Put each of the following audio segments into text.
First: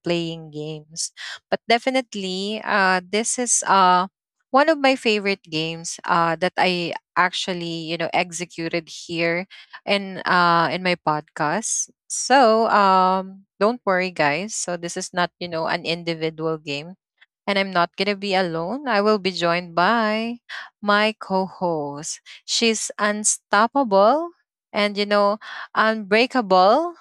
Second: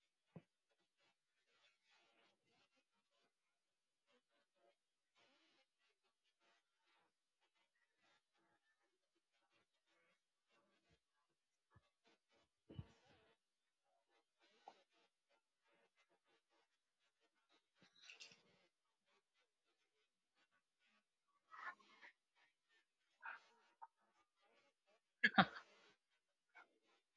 playing games. But definitely, this is. One of my favorite games that I actually you know executed here in my podcast. So don't worry, guys. So this is not you know an individual game, and I'm not gonna be alone. I will be joined by my co-host. She's unstoppable and you know unbreakable,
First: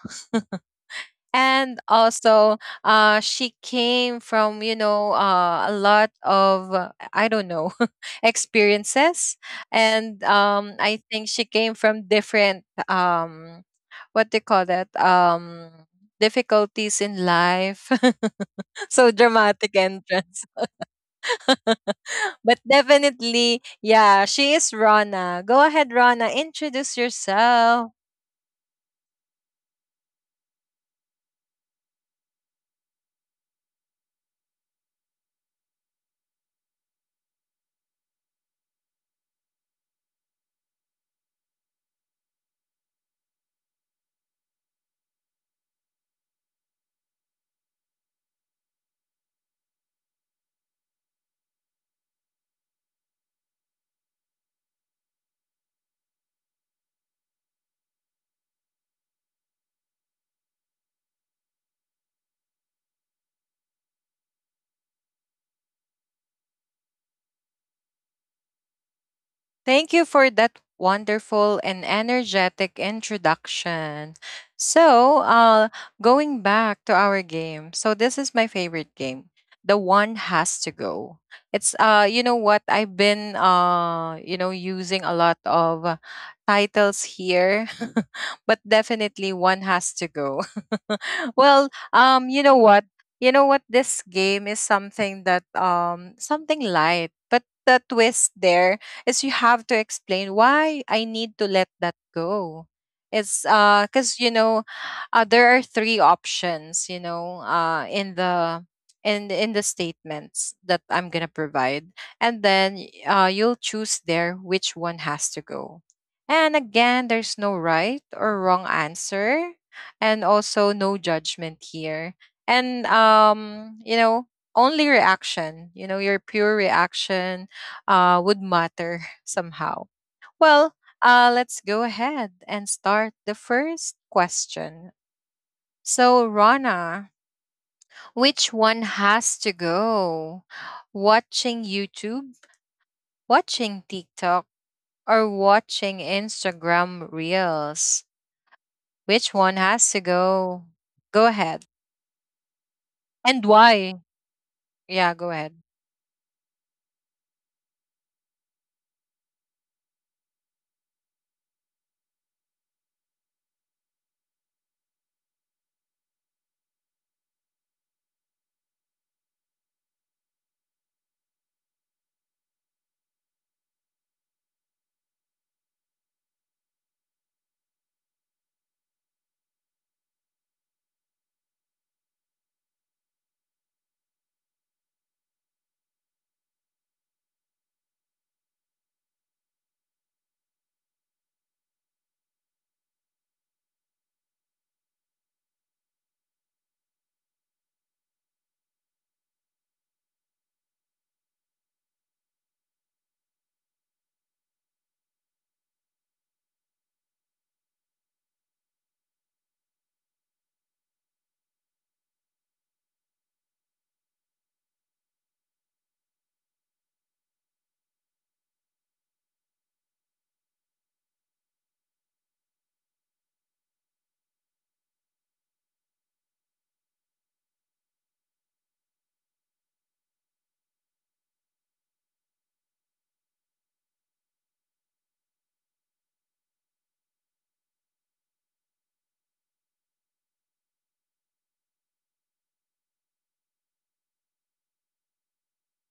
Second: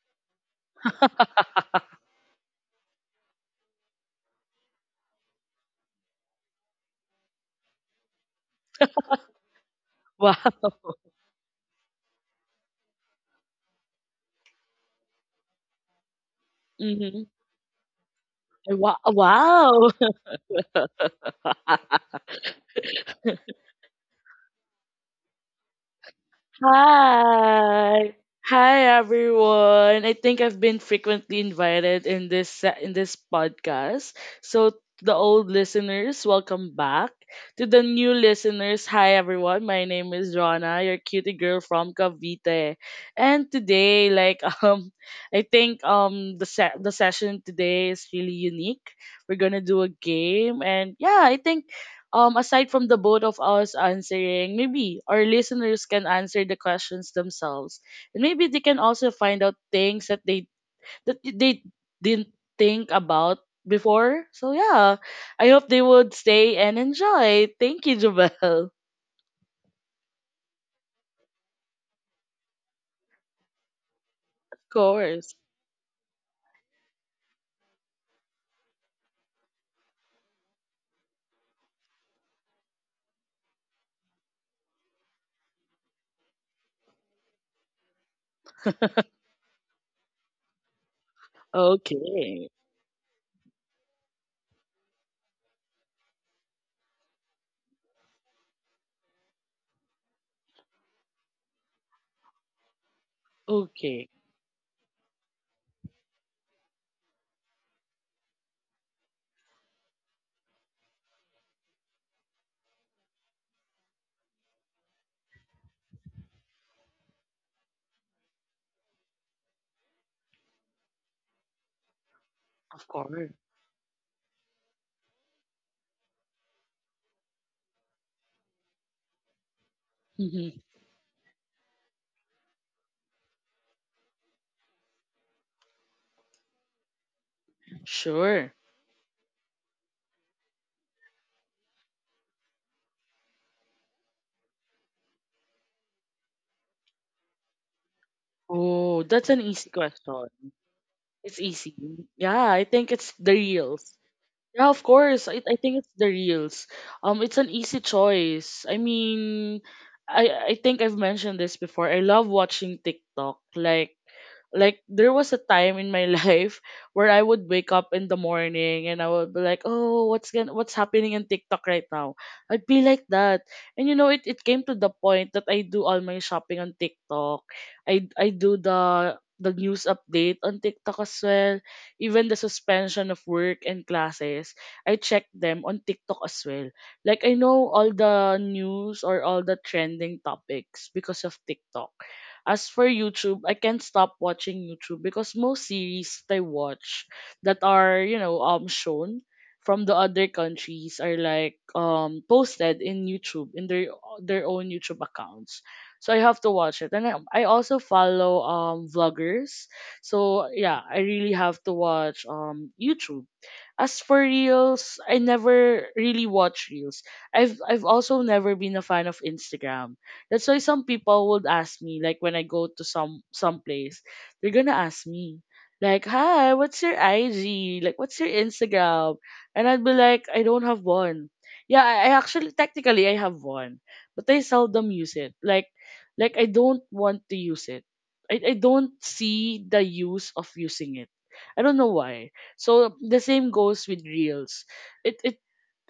and also she came from you know a lot of I don't know experiences, and Wow. I think she came from different what they call that difficulties in Mhm. life. Wow. So dramatic Wow. entrance. But definitely, yeah, she is Rana. Go ahead, Rana, introduce yourself. Hi. Hi everyone. I think I've been frequently invited in in this podcast. So to the old listeners, welcome back. To the new listeners, hi everyone. My name is Rana, your cutie girl from Cavite. And today, like I think the session today is really unique. We're going to do a game and yeah, I think aside from the both of us answering, maybe our listeners can answer the questions themselves, and maybe they can also find out things that they didn't think about before. So yeah, I hope they would stay and enjoy. Thank you, Jabel. Thank you for that wonderful and energetic introduction. Of So, course. Going back to our game. So, this is my favorite game. The one has to go. It's you know what? I've been you know, using a lot of titles here, but definitely one has to go. Well, you know Okay. what? You know what? This game is something that something light, but the twist there is you have to explain why I need to let that go. It's cuz Okay. you know there are three options, you know, in the in the statements that I'm going to provide, and then you'll choose there which one has to go. And again, there's no right or wrong answer, and also no judgment here. And Of course. You know, only reaction, you know, your pure reaction would matter somehow. Well, Mhm. Let's go ahead and start the first question. So, Rana, which Sure. one has to go? Watching YouTube, watching TikTok, or watching Instagram Reels? Oh, Which that's an one easy has to question. go? Go It's ahead. easy. Yeah, I think it's And the why? reels. Yeah, of Yeah, go course. ahead. I think it's the reels. It's an easy choice. I mean, I I think I've mentioned this before. I love watching TikTok. Like there was a time in my life where I would wake up in the morning and I would be like, "Oh, what's happening in TikTok right now?" I'd be like that. And you know, it came to the point that I do all my shopping on TikTok. I do the news update on TikTok as well, even the suspension of work and classes. I check them on TikTok as well. Like I know all the news or all the trending topics because of TikTok. As for YouTube, I can't stop watching YouTube because most series that I watch that are, you know, shown from the other countries are like posted in YouTube in their own YouTube accounts. So I have to watch it. And I also follow vloggers. So yeah, I really have to watch YouTube. As for reels, I never really watch reels. I've also never been a fan of Instagram, that's why some people would ask me, like when I go to some place, they're gonna ask me, like, "Hi, what's your IG? Like, what's your Instagram?" And I'd be like, "I don't have one." Yeah, I actually technically I have one, but I seldom use it. Like I don't want to use it. I don't see the use of using it. I don't know why. So the same goes with reels. It it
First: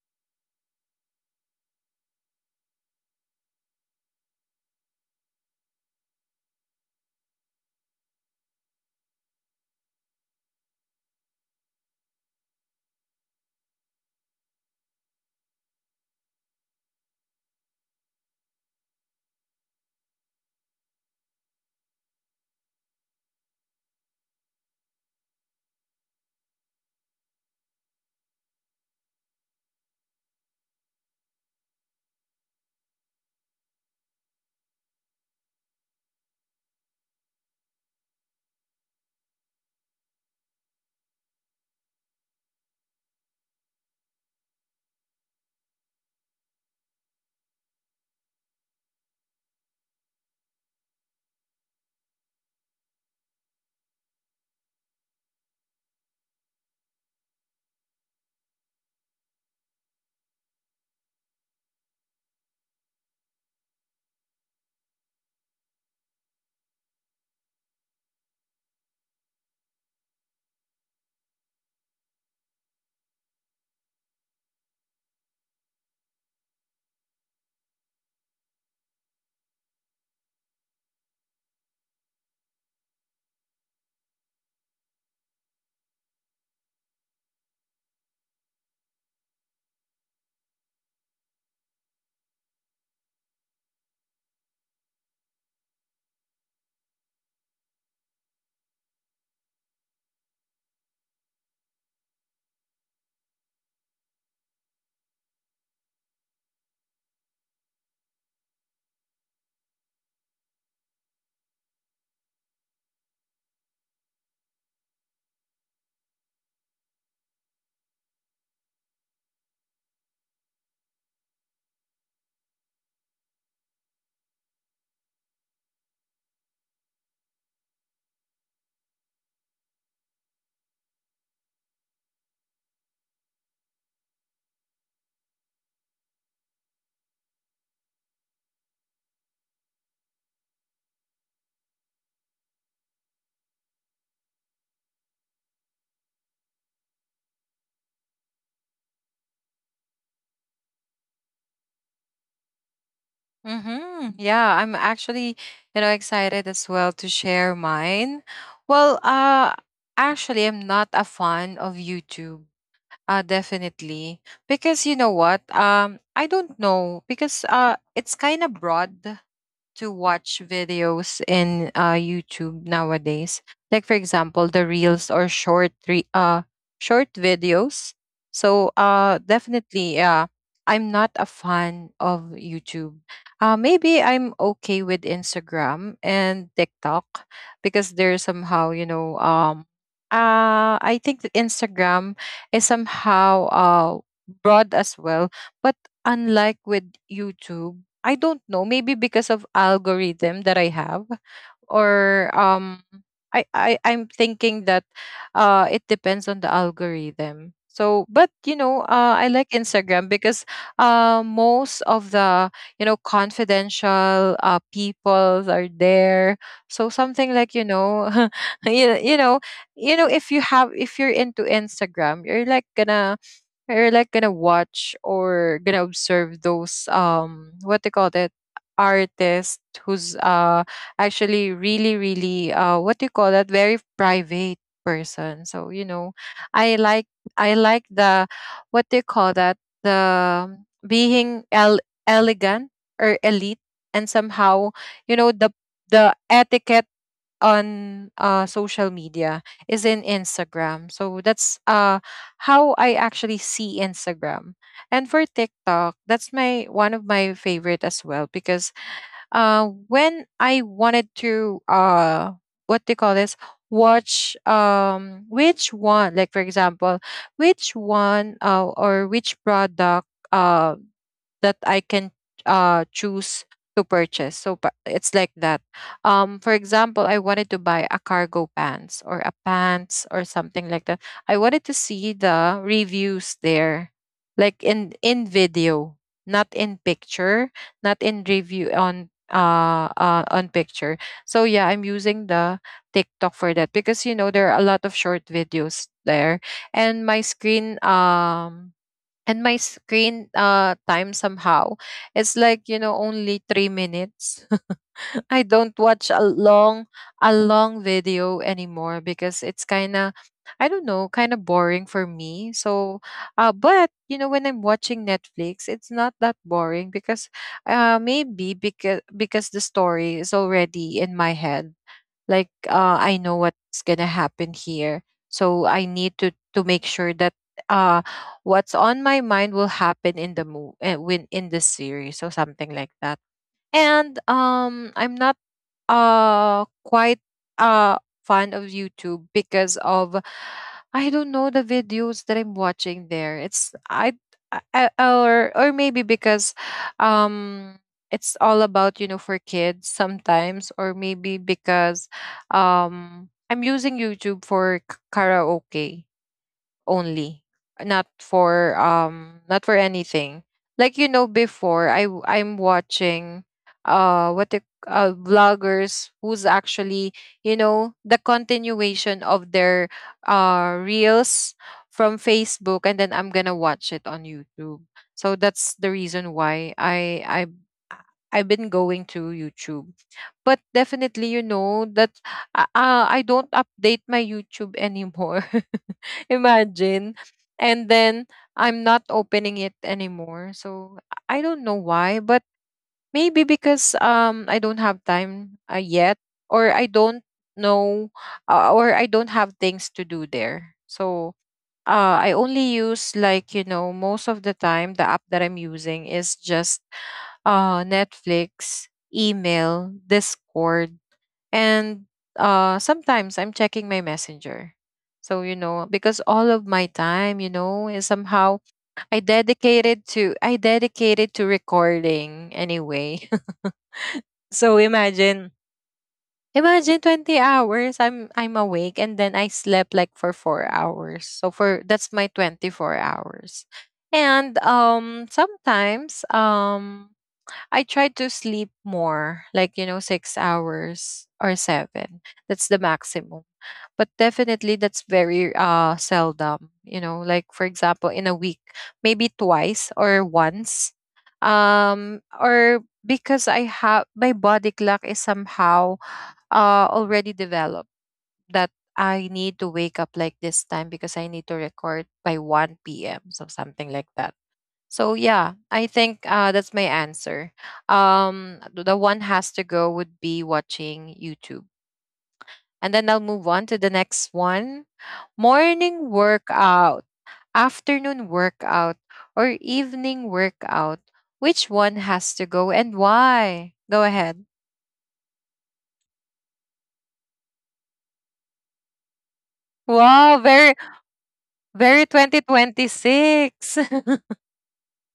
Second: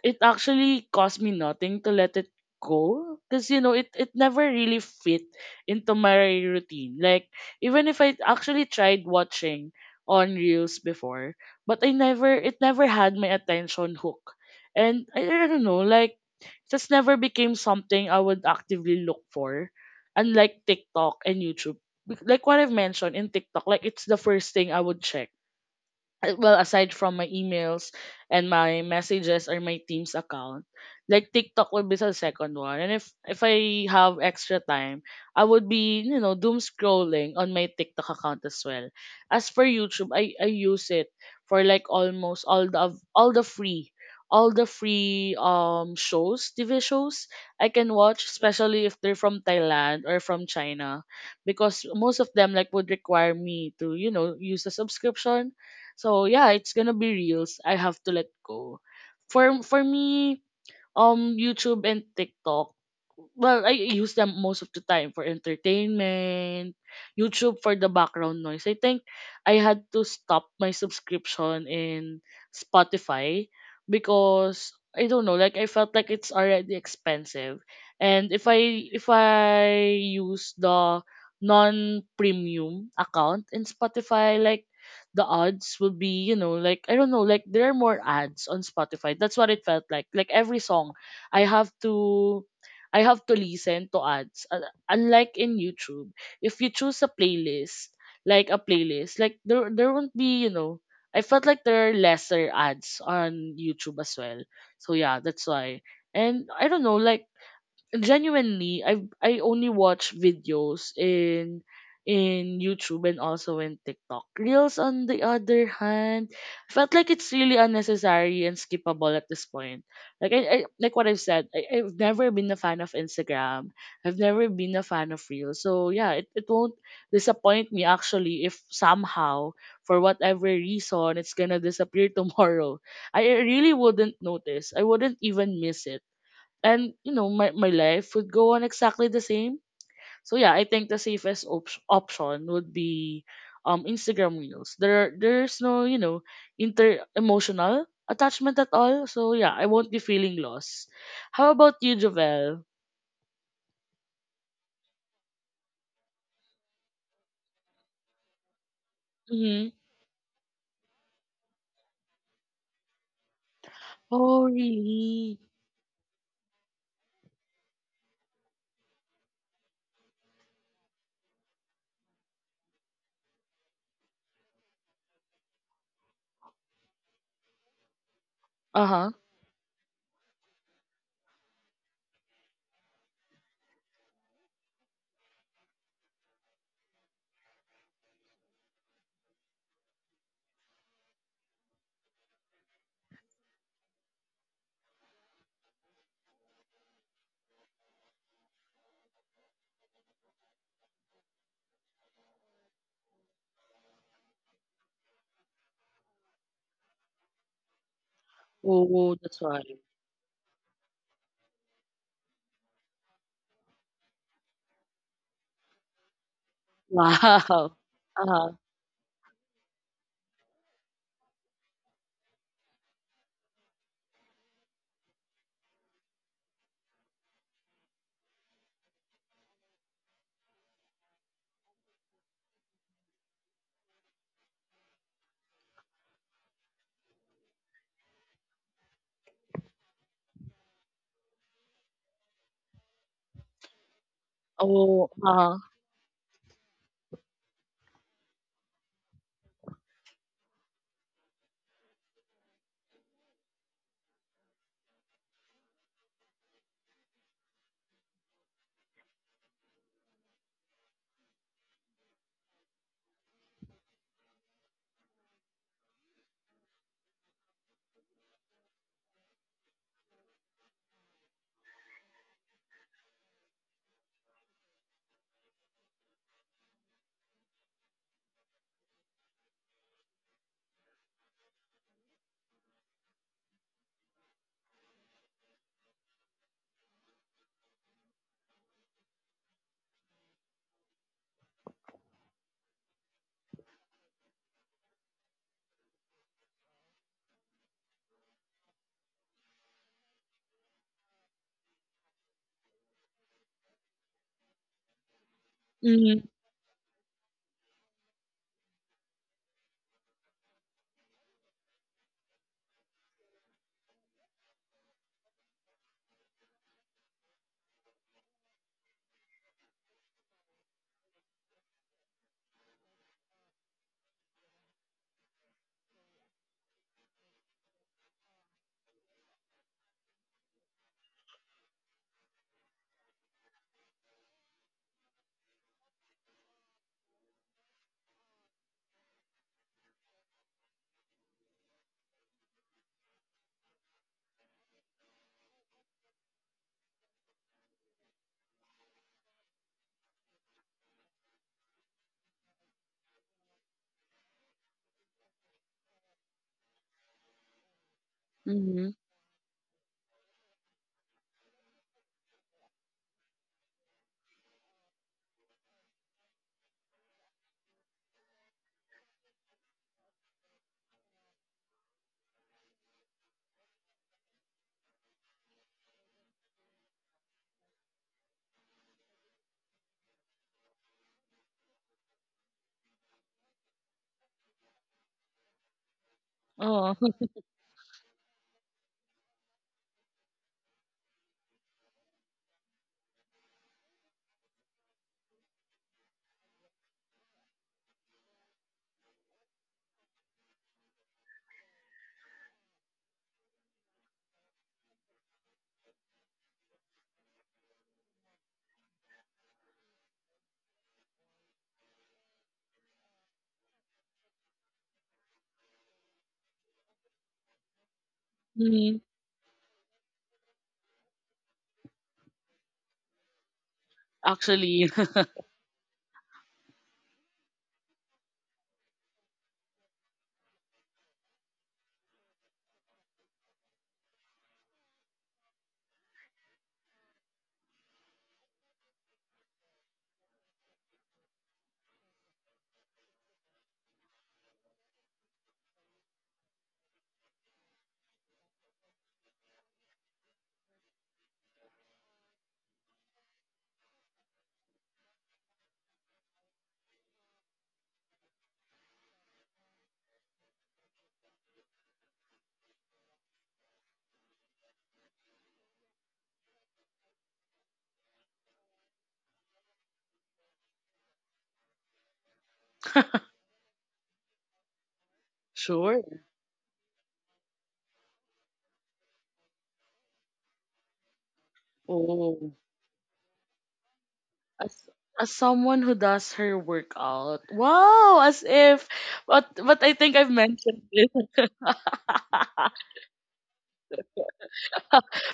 it actually cost me nothing to let it go because you know it never really fit into my routine, like even if I actually tried watching on reels before, but I never it never had my attention hook, and I don't know, like just never became something I would actively look for, unlike tiktok and youtube. Like what I've mentioned in tiktok, like it's the first thing I would check, well aside from my emails and my messages or my team's account. Like tiktok would be the second one, and if I have extra time, I would be, you know, doom scrolling on my tiktok account as well. As for youtube, i use it for like almost all the av- all the free, all the free shows, tv shows I can watch, especially if they're from thailand or from china, because most of them like would require me to, you know, use a subscription. So yeah, it's gonna be reels. I have to let go. For me, YouTube and TikTok. Well, I use them most of the time for entertainment. YouTube for the background noise. I think I had to stop my subscription in Spotify because I don't know, like I felt like it's already expensive. And if I use the non-premium account in Spotify, like the odds will be, you know, like I don't know, like there are more ads on Spotify. That's what it felt like. Like every song, I have to I have to listen to ads. Unlike in YouTube, if you choose a playlist, like there won't be, you know, I felt like there are lesser ads on YouTube as well. So yeah, that's why. And I don't know, like genuinely I only watch videos in YouTube and also in TikTok. Reels on the other hand felt like it's really unnecessary and skippable at this point. Like I like what I've said, I've never been a fan of Instagram. I've never been a fan of Reels. So yeah, it won't disappoint me actually if somehow for whatever reason it's gonna disappear tomorrow. I really wouldn't notice. I wouldn't even miss it, and you know my life would go on exactly the same. So yeah, I think the safest option would be instagram reels. There's no, you know, inter emotional attachment at all, so yeah I won't be feeling lost. How about you, jovel? Mm-hmm. Yeah, I'm actually, you know, excited as well to share mine. Well, Mm-hmm. Actually, I'm not a fan of YouTube. Definitely, Oh because you know really? what? I don't know because it's kind of broad to watch videos in YouTube nowadays. Like for example, the reels or short videos. So Uh-huh. Definitely, yeah, I'm not a fan of YouTube. Maybe I'm okay with Instagram and TikTok because they're somehow, you know, I think that Instagram is somehow broad as well, but unlike with YouTube, I don't know, maybe because of algorithm that I have, or I I'm thinking that it depends on the algorithm. So but you know, I Oh, like that's why. Instagram because most of the, you know, confidential people are there. So something like, you Wow. know, Uh-huh. you, you know, you know if you have, if you're into Instagram, you're like gonna, we're like gonna watch or gonna observe those what they call that artist who's actually really really what do you call that, very private person. So you know, i like I like the what they call that, the being el- elegant or elite, and somehow you Oh. know Uh-huh. the etiquette on social media is in Instagram. So that's how I actually see Instagram. And for TikTok, that's my one of my favorite as well because when I wanted to what they call this, watch which one, like for example which one or which product um that I can choose to purchase. So it's like that. For example, I wanted to buy a cargo pants or a pants or something like that. I wanted to see the reviews there, like in video, not in picture, not in review on picture. So yeah, I'm using the TikTok for that because you know there are a lot of short videos there, and my screen um and my screen time somehow it's like you know only 3 minutes. I don't watch Mm-hmm. A long video anymore because it's kind of, I don't know, kind of boring for me. So but you know when I'm watching Netflix, it's not that boring because maybe because the story is already in my head, like I know what's gonna happen here. So I need to make sure that uh what's on my mind will happen in the move win in the series or something like that. And I'm not quite fan of YouTube because of, I don't know, the videos that I'm watching there. It's, or maybe because um it's all about you know for kids sometimes, or maybe because I'm using YouTube for karaoke only, not for Mm-hmm. Not for anything. Like you know before I'm watching what the vloggers who's actually you know the continuation of their reels from Facebook, and then I'm gonna watch it on YouTube. So that's the reason why I've been going to YouTube. But definitely, you know that I don't update my YouTube anymore. Oh. Imagine. And then I'm not opening it anymore. So I don't know why, but maybe because I don't have time yet, or I don't know, or I don't have things to do there. So I only use, like you know, most of the time the app that I'm using is just Netflix, email, Discord, and sometimes I'm checking my messenger. So, you know, because all of my time, you know, is somehow Mm-hmm. I dedicated to recording anyway. So Actually. Imagine 20 hours I'm awake, and then I slept like for 4 hours. So for that's my 24 hours. And sometimes I try to sleep more, like, you know, 6 hours or seven. That's the maximum. But definitely that's very seldom, you know, like for example, in a week, maybe twice or once. Or because I have, my body clock is somehow already developed that I need to wake up like this time because I need to record by 1 p.m. So something like that. So yeah, I think that's my answer. The one has to go would be watching YouTube, and then I'll move on to the next one: morning Sure. workout, afternoon workout, or evening workout. Which one has to Oh. go and why? Go ahead. As as someone who does her workout. Wow, as if. But I think I've Wow, mentioned very this. very twenty twenty six.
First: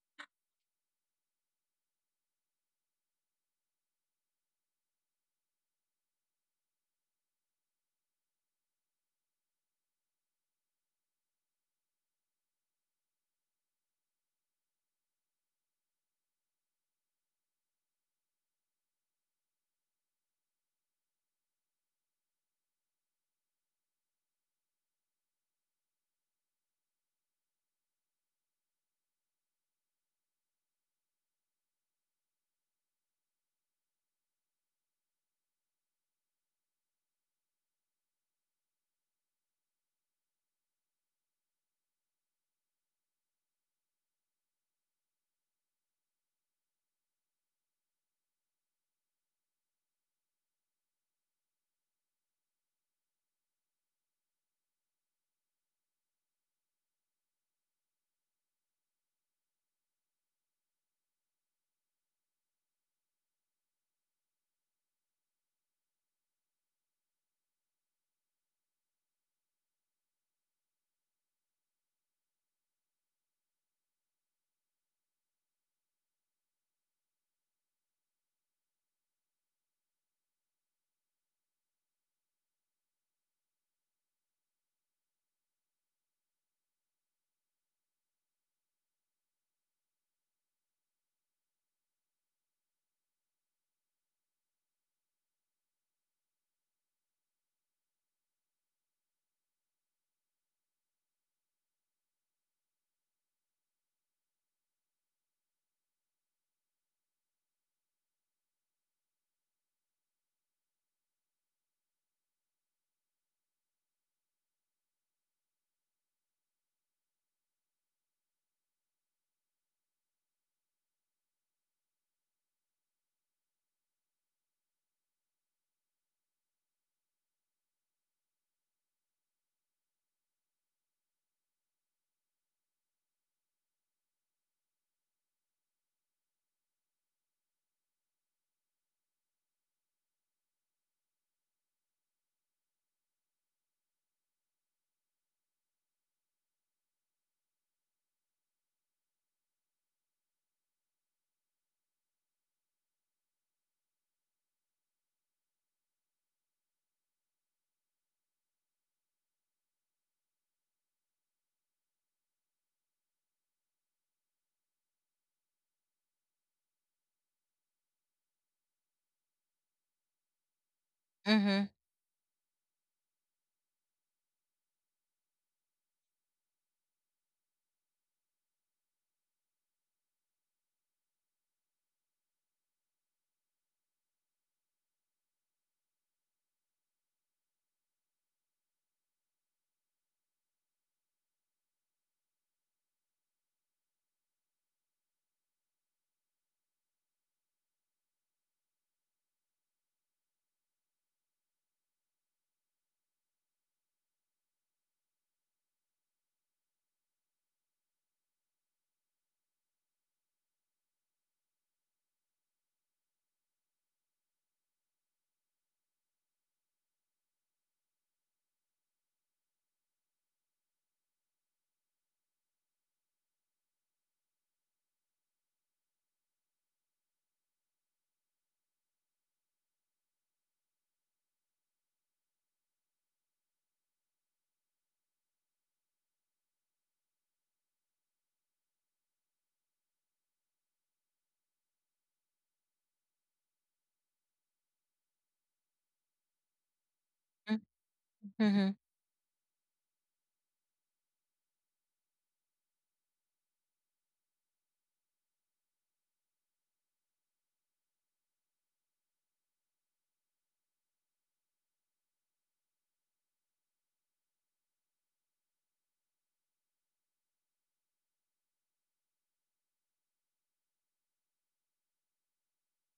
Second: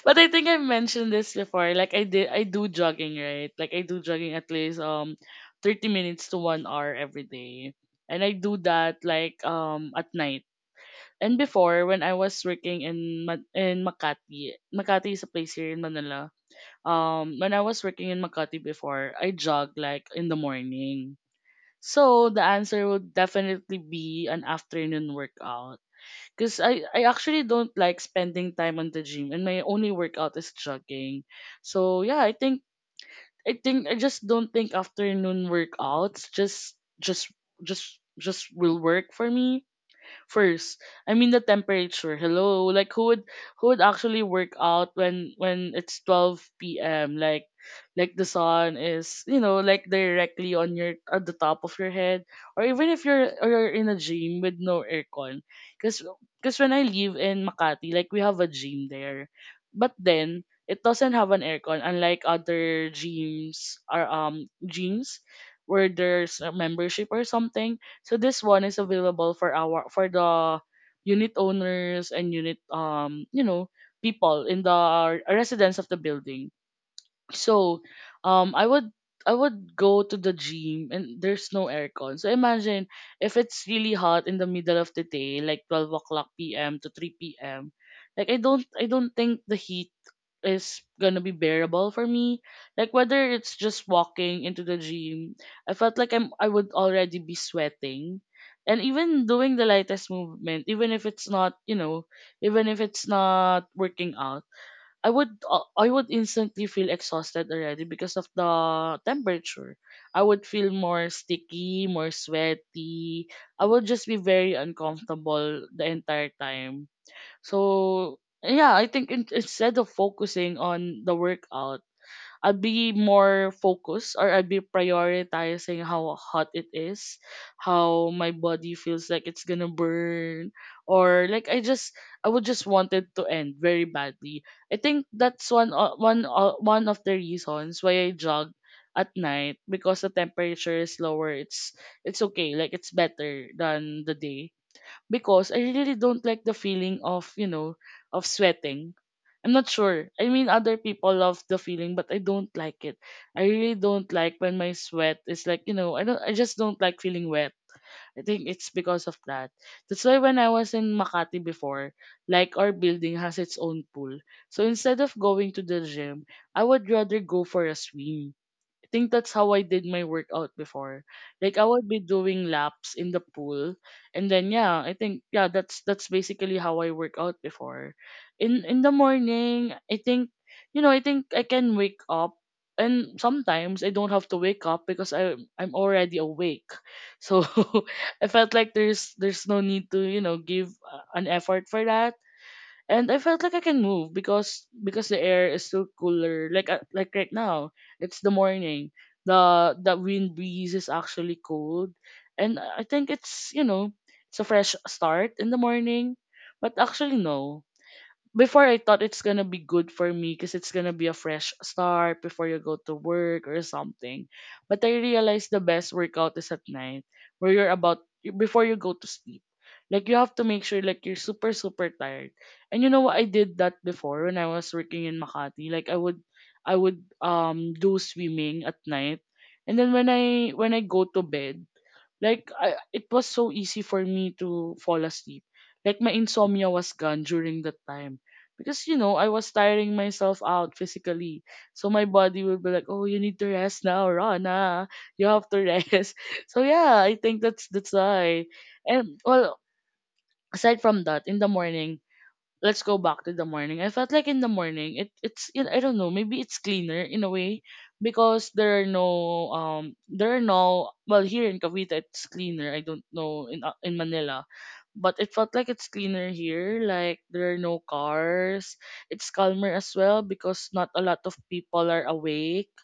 But I think I've mentioned this before. Like I do jogging, right? Like I do jogging at least 30 minutes to 1 hour every day. And I do that like at night. And before when I was working in in Makati. Makati is a place here in Manila. Um, when I was working in Makati before, I jog like in the morning. So the answer would definitely be an afternoon workout. Because I actually don't like spending time on the gym and my only workout is jogging. So yeah, I think I just don't think afternoon workouts just just will work for me first. I mean the temperature. Hello, like who would actually work out when it's 12 p.m. Like the sun is, you know, like directly on your at the top of your head, or even if you're in a gym with no aircon, because when I live in Makati, like we have a gym there, but then it doesn't have an aircon unlike other gyms or gyms where there's a membership or something. So this one is available for our for the unit owners and unit you know, people in the residents of the building. So I would, I would go to the gym and there's no aircon. So imagine if it's really hot in the middle of the day, like 12 o'clock p.m. to 3 p.m. Like I don't think the heat is gonna be bearable for me. Like whether it's just walking into the gym, I felt like I would already be sweating. And even doing the lightest movement, even if it's not, you know, even if it's not working out, I would instantly feel exhausted already because of the temperature. I would feel more sticky, more sweaty. I would just be very uncomfortable the entire time. So yeah, I think in, instead of focusing on the workout, I'd be more focused or I'd be prioritizing how hot it is, how my body feels like it's gonna burn, or like I would just want it to end very badly. I think that's one of the reasons why I jog at night because the temperature is lower. It's okay, like it's better than the day because I really don't like the feeling of, you know, of sweating. I'm not sure. I mean, other people love the feeling, but I don't like it. I really don't like when my sweat is like, you know, I just don't like feeling wet. I think it's because of that. That's why when I was in Makati before, like our building has its own pool. So instead of going to the gym, I would rather go for a swim. I think that's how I did my workout before. Like Mhm. I would be doing laps in the pool, and then yeah, I think yeah, that's basically how I work out before. In the morning, I think you know I think I can wake up, and sometimes I don't have to wake up because I'm already awake. So I felt like there's no need to, you know, give an effort for that, and I felt like I can move because the air is still cooler. Like right now, it's the morning. The wind breeze is actually cold, and I think it's you know it's a fresh start in the morning. But actually no, before I thought it's gonna be good for me because it's gonna be a fresh start before you go to work or something. But I realized the best workout is at night where you're about before you go to sleep. Like you have to make sure like you're super super tired. And you know what I did that before when I was working in Makati. Like I would do swimming at night. And then when I go to bed, it was so easy for me to fall asleep. Like my insomnia was gone during that time. I was tiring myself out physically. So my body would be like, "Oh, you need to rest now, Rana. You have to rest." So yeah, I think that's why. Mhm. And well, aside from that, in the morning, let's go back to the morning. I felt like in the morning it it's you know, I don't know, maybe it's cleaner in a way because there are no well here in Cavite it's cleaner. I don't know in Manila. But it felt like it's cleaner here, like there are no cars. It's calmer as well because not a lot of people are awake.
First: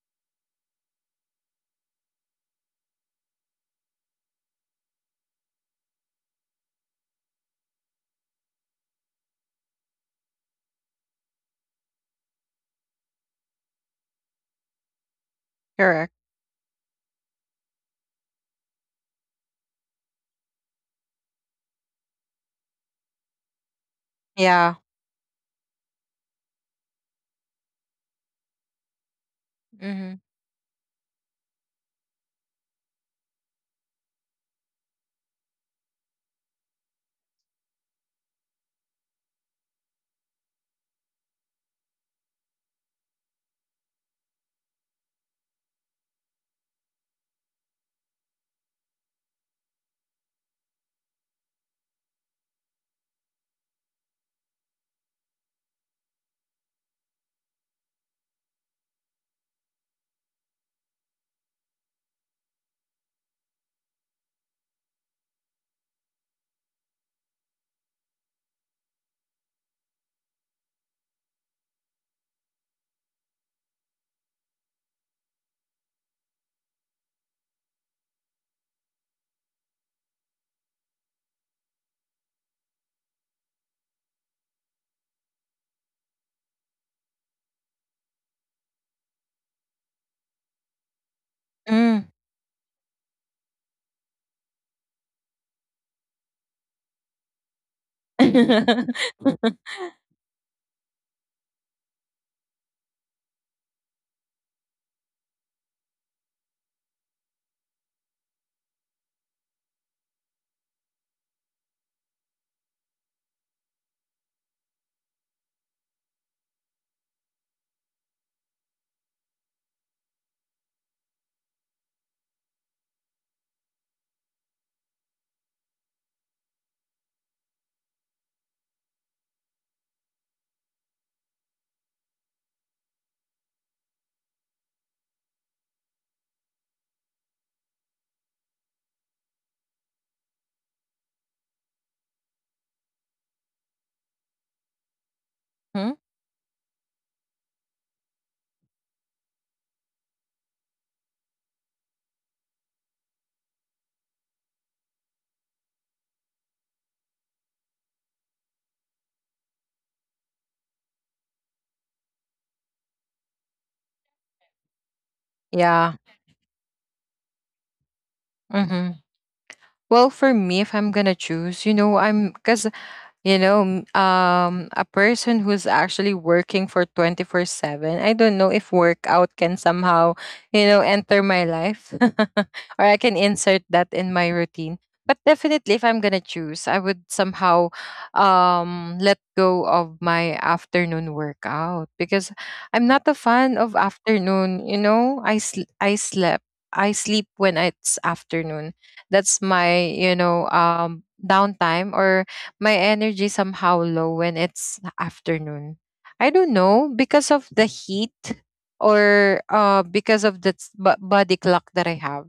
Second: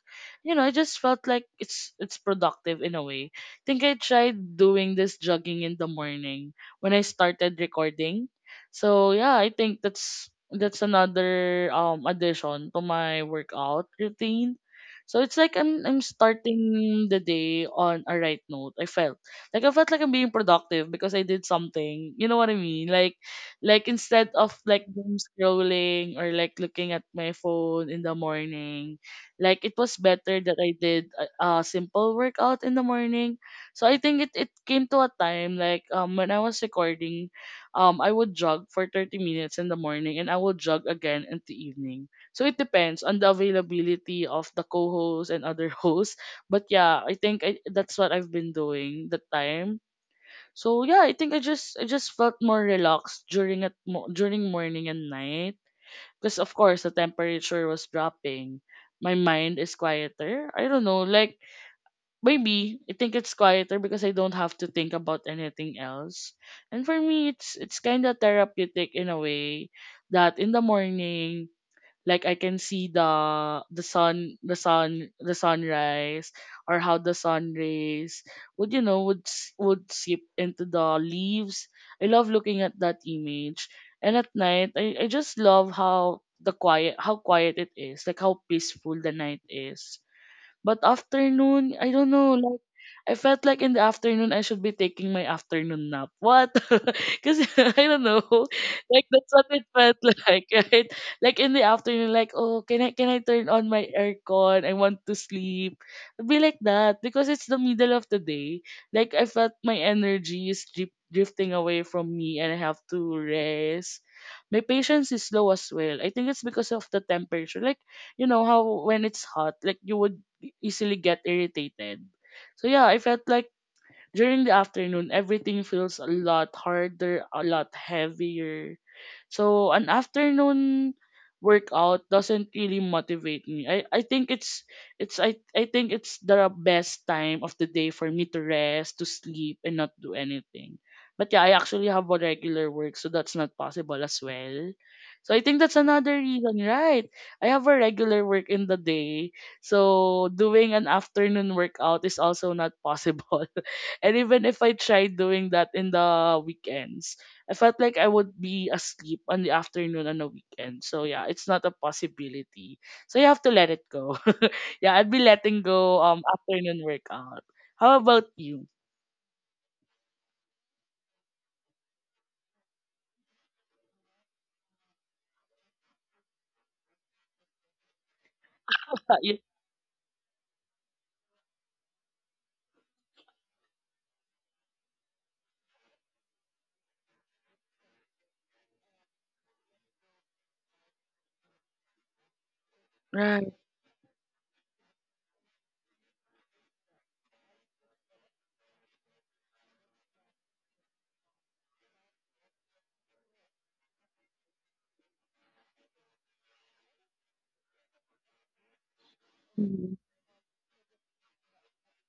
You know, I just felt like it's productive in a way. I think I tried doing this jogging in the morning when I started recording so yeah, I think that's another addition to my workout routine. So it's like I'm Correct. starting the day on a right note. I felt like I'm being productive because I did something. You know what I mean? Like instead of Yeah. like doom scrolling or like looking at my phone in the morning, like it was Mhm. better that I did a simple workout in the morning. So I think it came to a time when I was recording I would jog for 30 minutes in the morning and I will jog again in the evening. So it depends on the availability of the co-host and other hosts. But yeah, I think that's what I've been doing that time. So yeah, I think I just felt more relaxed during during morning and night because of course the temperature was dropping. My mind is quieter. I don't know, like maybe I think it's quieter because I don't have to think about anything else. And for me, it's kind of therapeutic in a way that in the morning, like I can see the the sunrise, or how the sun rays would would would seep into the leaves. I love looking at that image. And at night, I just love how quiet it is, like how peaceful the night is but afternoon, I Mm. don't know, like I felt like in the afternoon I should be taking my afternoon nap. What? Because I don't know, like that's what it felt like, right? Like in the afternoon, like oh, can I turn on my aircon? I want to sleep. It'd be like that because it's the middle of the day. Like I felt my energy is drifting away from me, and I have to rest. My patience is low as well. I think it's because of the temperature. Like you know how when it's hot, like you would easily get irritated. So yeah, I felt like during the afternoon, everything feels a lot harder, a lot heavier, so an afternoon workout doesn't really motivate me. I think I think it's the best time of the day for me to rest, to sleep and not do anything. But yeah, I actually have a regular work, so that's not possible as well. So I think that's Mhm. another reason, right? I have a regular work in the day. So doing an afternoon workout is also not possible. And even if I try doing that in the weekends, I felt like I would be asleep on the afternoon on a weekend. So yeah, it's not a possibility. So you have to let it go. Yeah, I'd be letting Yeah. go afternoon workout. How about you? Mm-hmm. Well, for me, if I'm gonna choose, you know, I'm, because you know a person who's actually working for 24/7, I don't know if workout You- can somehow you know enter my life or I can insert that in my routine. But definitely, if I'm going to choose, I would somehow let go of my afternoon workout because I'm not a fan Right. of afternoon. You know, I sl- I slept I sleep when it's afternoon. That's my you know downtime, or my energy somehow low when it's afternoon. I don't know because of the heat, or Mhm. because of the body clock that I have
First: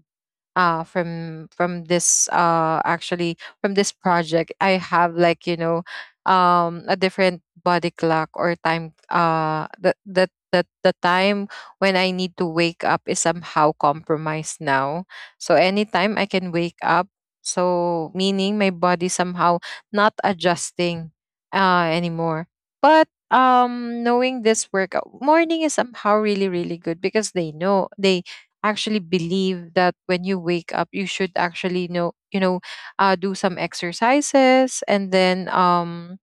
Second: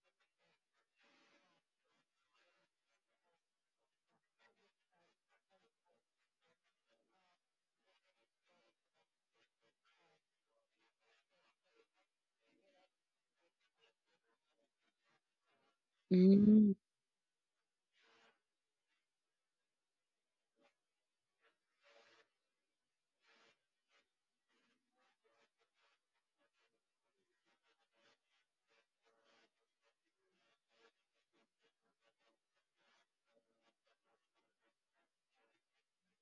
from this actually from this project. I have like you know a different body clock or time that the time when I need to wake up is somehow compromised now. So anytime I can Mm. wake up, so meaning my body somehow not adjusting anymore. But knowing this, workout morning is somehow really really good because they know, they actually believe that when you wake up, you should actually know, you know, do some exercises, and then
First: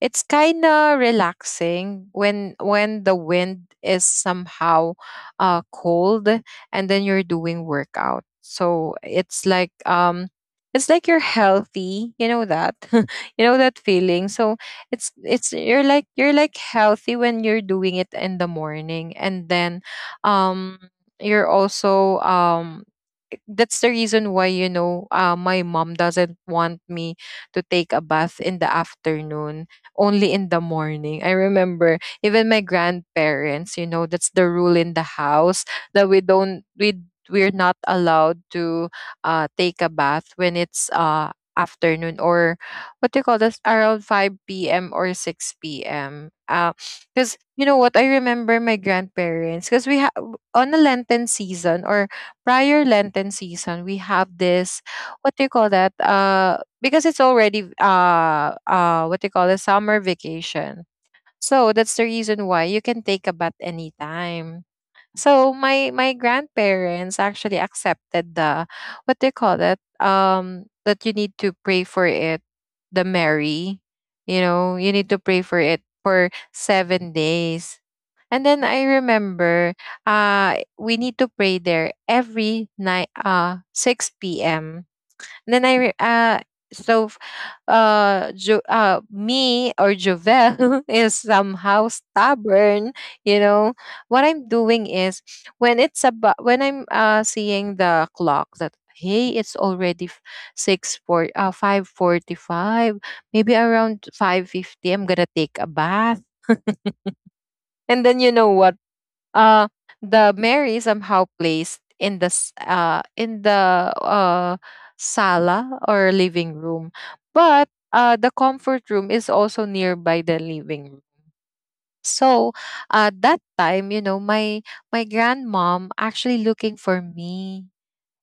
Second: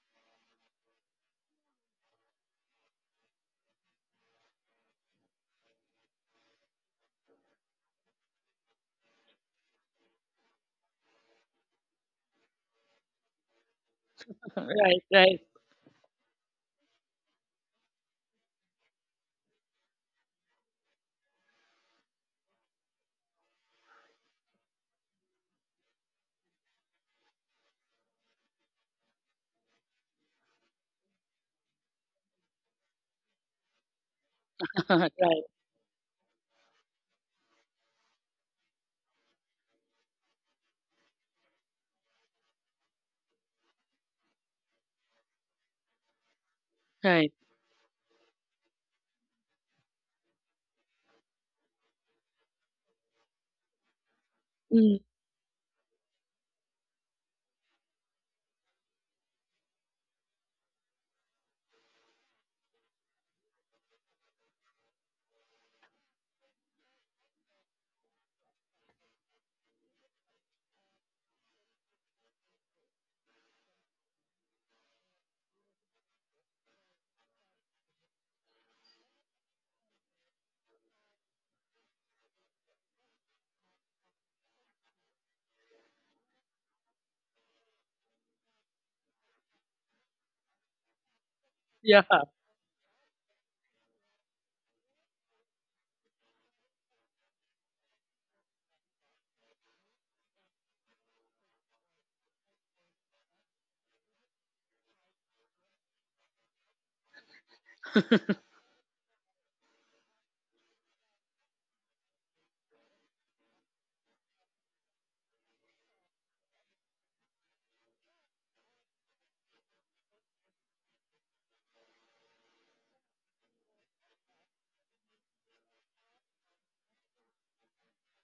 it's kind of relaxing when the wind is somehow cold and then you're doing workout. So it's like you're healthy, you know that you know that feeling. So Right, right. it's you're like healthy when you're doing it in the morning, and then um you're also that's the reason why you know my mom doesn't want me to take a bath in the afternoon, only in the morning. I remember even my grandparents, you know, that's the rule in the Right, house that we don't we we're not allowed to take a bath when it's afternoon, or what do you call this, around 5 p.m. or 6 p.m. Right. Because you know what, I remember my grandparents, because we have on the Lenten season or prior Lenten season, we have this Mm. what do you call that? Because it's already what they call a summer vacation. So that's the reason why you can take a bath anytime. So my grandparents actually accepted the what they call that, that you need to pray for it, the Mary. You know, you need to pray for it for 7 days. And then I remember, we need to pray there every night, uh, 6 p.m. And then I re- so f- jo- me or Jovel is somehow Yeah. stubborn, you know. What I'm doing is, when it's about, when I'm seeing the clock that, hey, it's already f- six for 5:45, maybe around 5:50, I'm gonna take a bath. And then, you know what, uh the Mary somehow placed in the sala or living room, but the comfort room is also nearby the living room. So that time, you know, my grandmom actually looking for me,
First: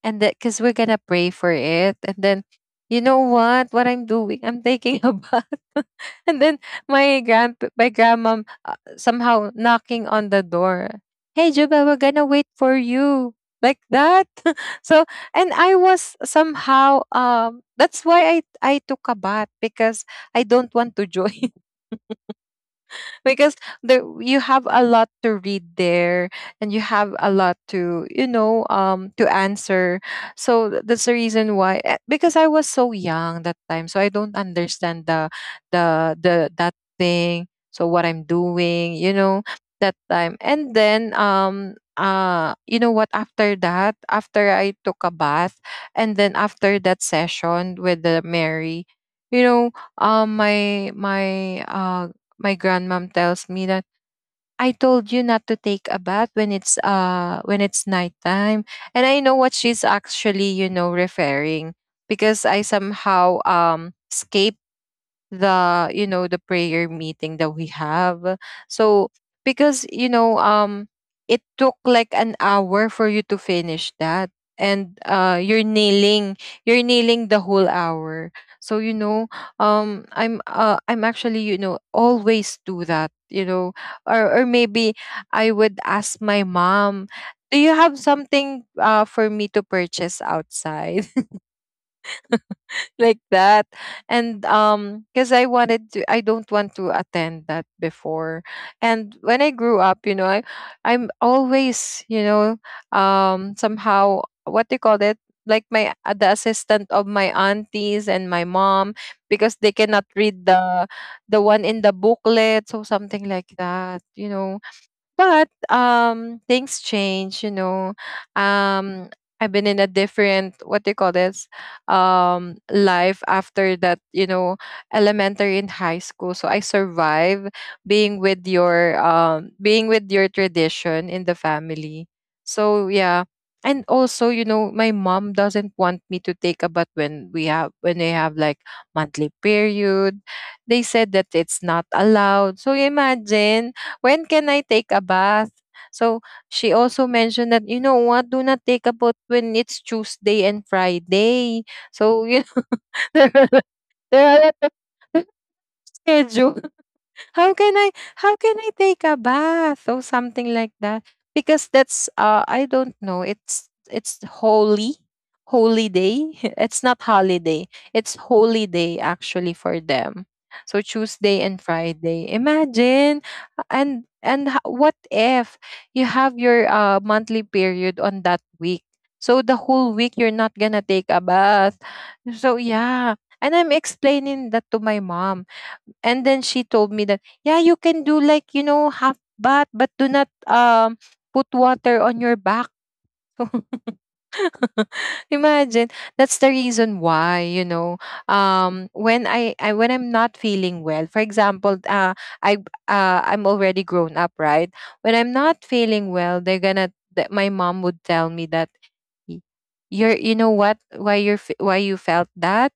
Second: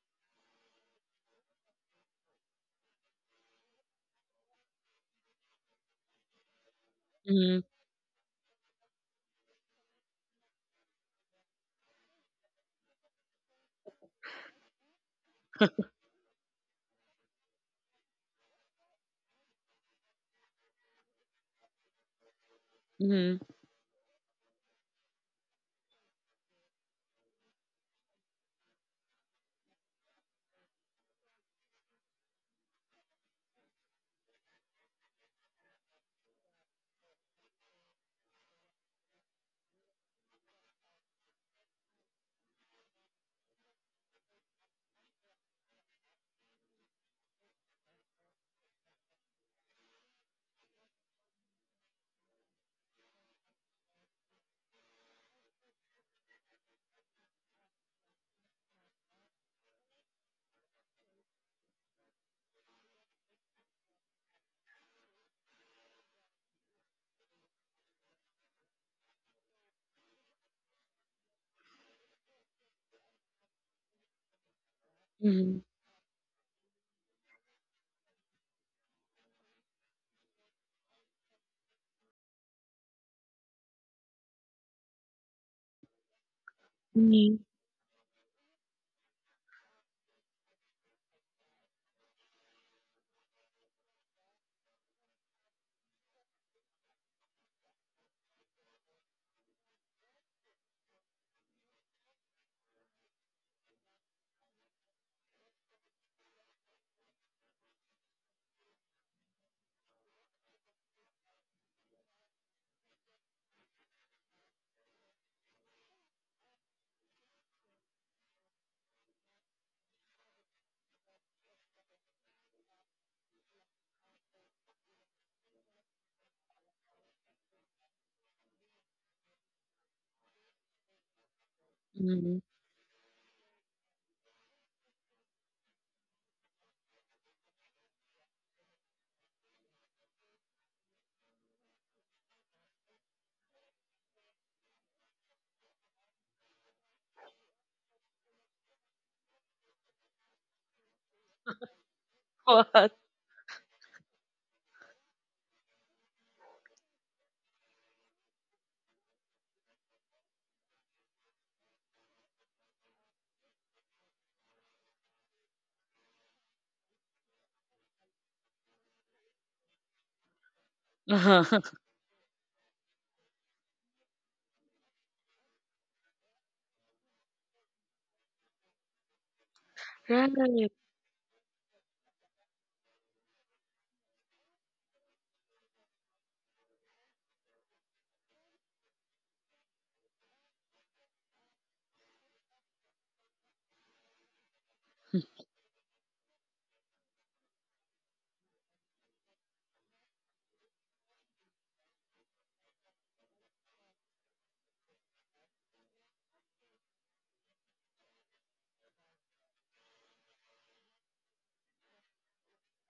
and that because we're gonna pray for it. And then you know what I'm doing, I'm taking a bath. And then my grand, Mm. my grandmom, somehow knocking on the door, hey Juba, we're gonna wait for you, like that. So and I was somehow, that's why I took a bath, because I don't want to join, Mm. because the, you have a lot to read there, and you have a lot to, you know, to answer. So that's the reason why, because I was so young that time, so I don't understand the that thing. So what I'm doing, you know, that time. And then you know what, after that, after I took a bath, and then after that session with the Mary, you know, um my my uh my grandmom tells me that, I told you not to take a bath when it's, uh, when it's nighttime. And I know what she's actually, you know, referring, because I somehow escaped the, you know, the prayer meeting that we have. So because you know, it took like an hour for you to finish that. And uh, Mm. you're nailing, you're nailing the whole hour. So you know, I'm actually, you know, always do that, you know. Or maybe I would ask my mom, Mm. do you have something for me to purchase outside? Like that. And because I wanted to, I don't want to attend that before. And when I grew up, you know, I, I'm always, you know, somehow, what do you call it, like my, the assistant of my aunties and my mom, because they cannot read the one in the booklet, so something like that, you know. But things change, you know. Um I've been in a different, what do you call this, life after that, you know, elementary and high school. So I survive being with your tradition in the family. Mm. So yeah. And also, you know, my mom doesn't want me to take a bath when we have, when they have like monthly period. They said that it's not allowed. So imagine, when can I take a bath? So she also mentioned that, you know what, do not take a bath when it's Tuesday and Friday. So you know, What? there are, there are a lot of schedules, how can I, how can I take a bath or something like that? Because that's uh, I don't know, it's holy, holy day. It's not holiday. It's holy day actually for them. So Tuesday and Friday. Imagine, and what if you have your, monthly period on that week? So the whole Right, week you're right. not gonna take a bath. So yeah. And I'm explaining that to my mom, and then she told me that, yeah, you can do like, you know, half bath, but do not put water on your back. Imagine. That's the reason why, you know, when I when I'm not feeling well, for example, I I'm already grown up, right? When I'm not feeling well, they're gonna, that my mom would tell me that, you're, you know what, why you're why you felt that,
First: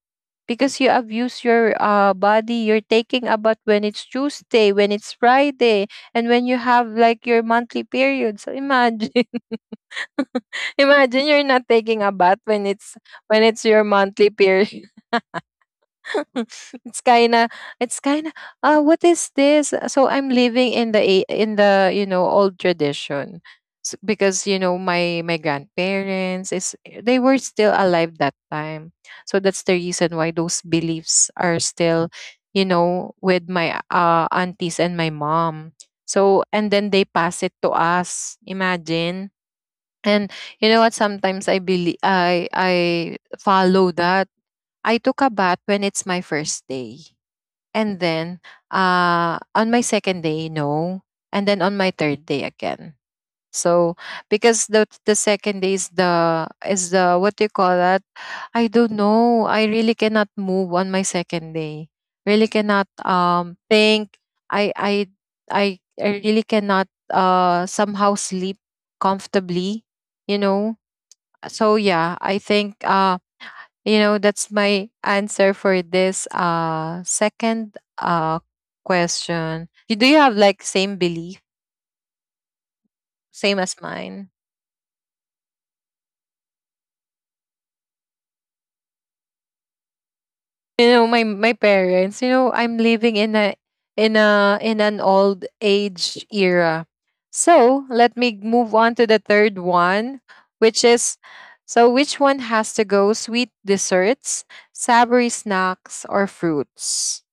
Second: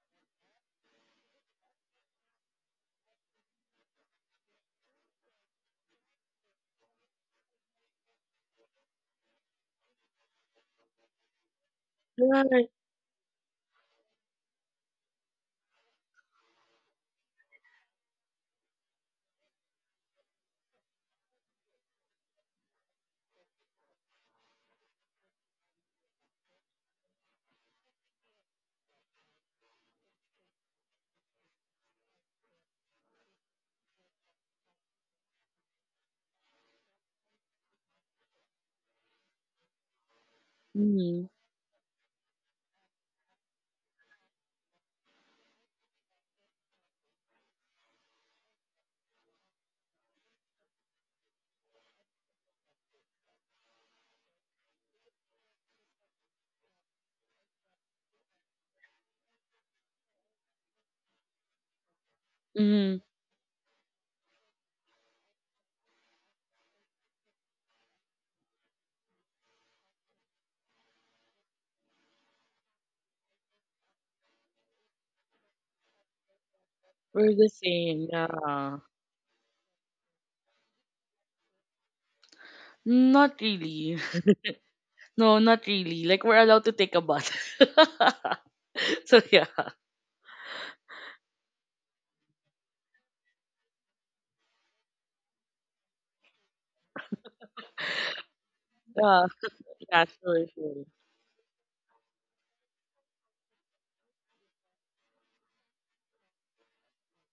because you abuse your, body, you're taking a bath when it's Tuesday, when it's Friday, and when you have like your monthly period. So imagine, imagine you're not taking a bath when it's, when it's your monthly period. It's kind of, it's kind of, what is this, so I'm living in the in the, you know, old tradition. Because you know my my grandparents is, they were still alive that time, so that's the reason why those beliefs are still, you know, with my aunties and my mom. So and then they pass it to us, imagine. And you know what, Mm. sometimes I believe, I follow that. I took a bath when it's my first day. And then, on my second day, no. And then on my third day again. So because the second day is the, is the, what do you call that? I don't know. I really cannot move on my second day. Really cannot Mm. Think. I I I really cannot somehow sleep comfortably, you know. So yeah, I think, you know, that's my answer for this We're the second same, yeah. question. You, do you have like same belief, Not same as really. mine? No, not really. Like we're allowed to take a bath. So yeah. You know, my parents, you know, I'm living in a, in a, in an old age era. So, let me move on to the Yeah, third yeah, one, sure, which sure. is, so which one has to go, sweet desserts, savory snacks or fruits?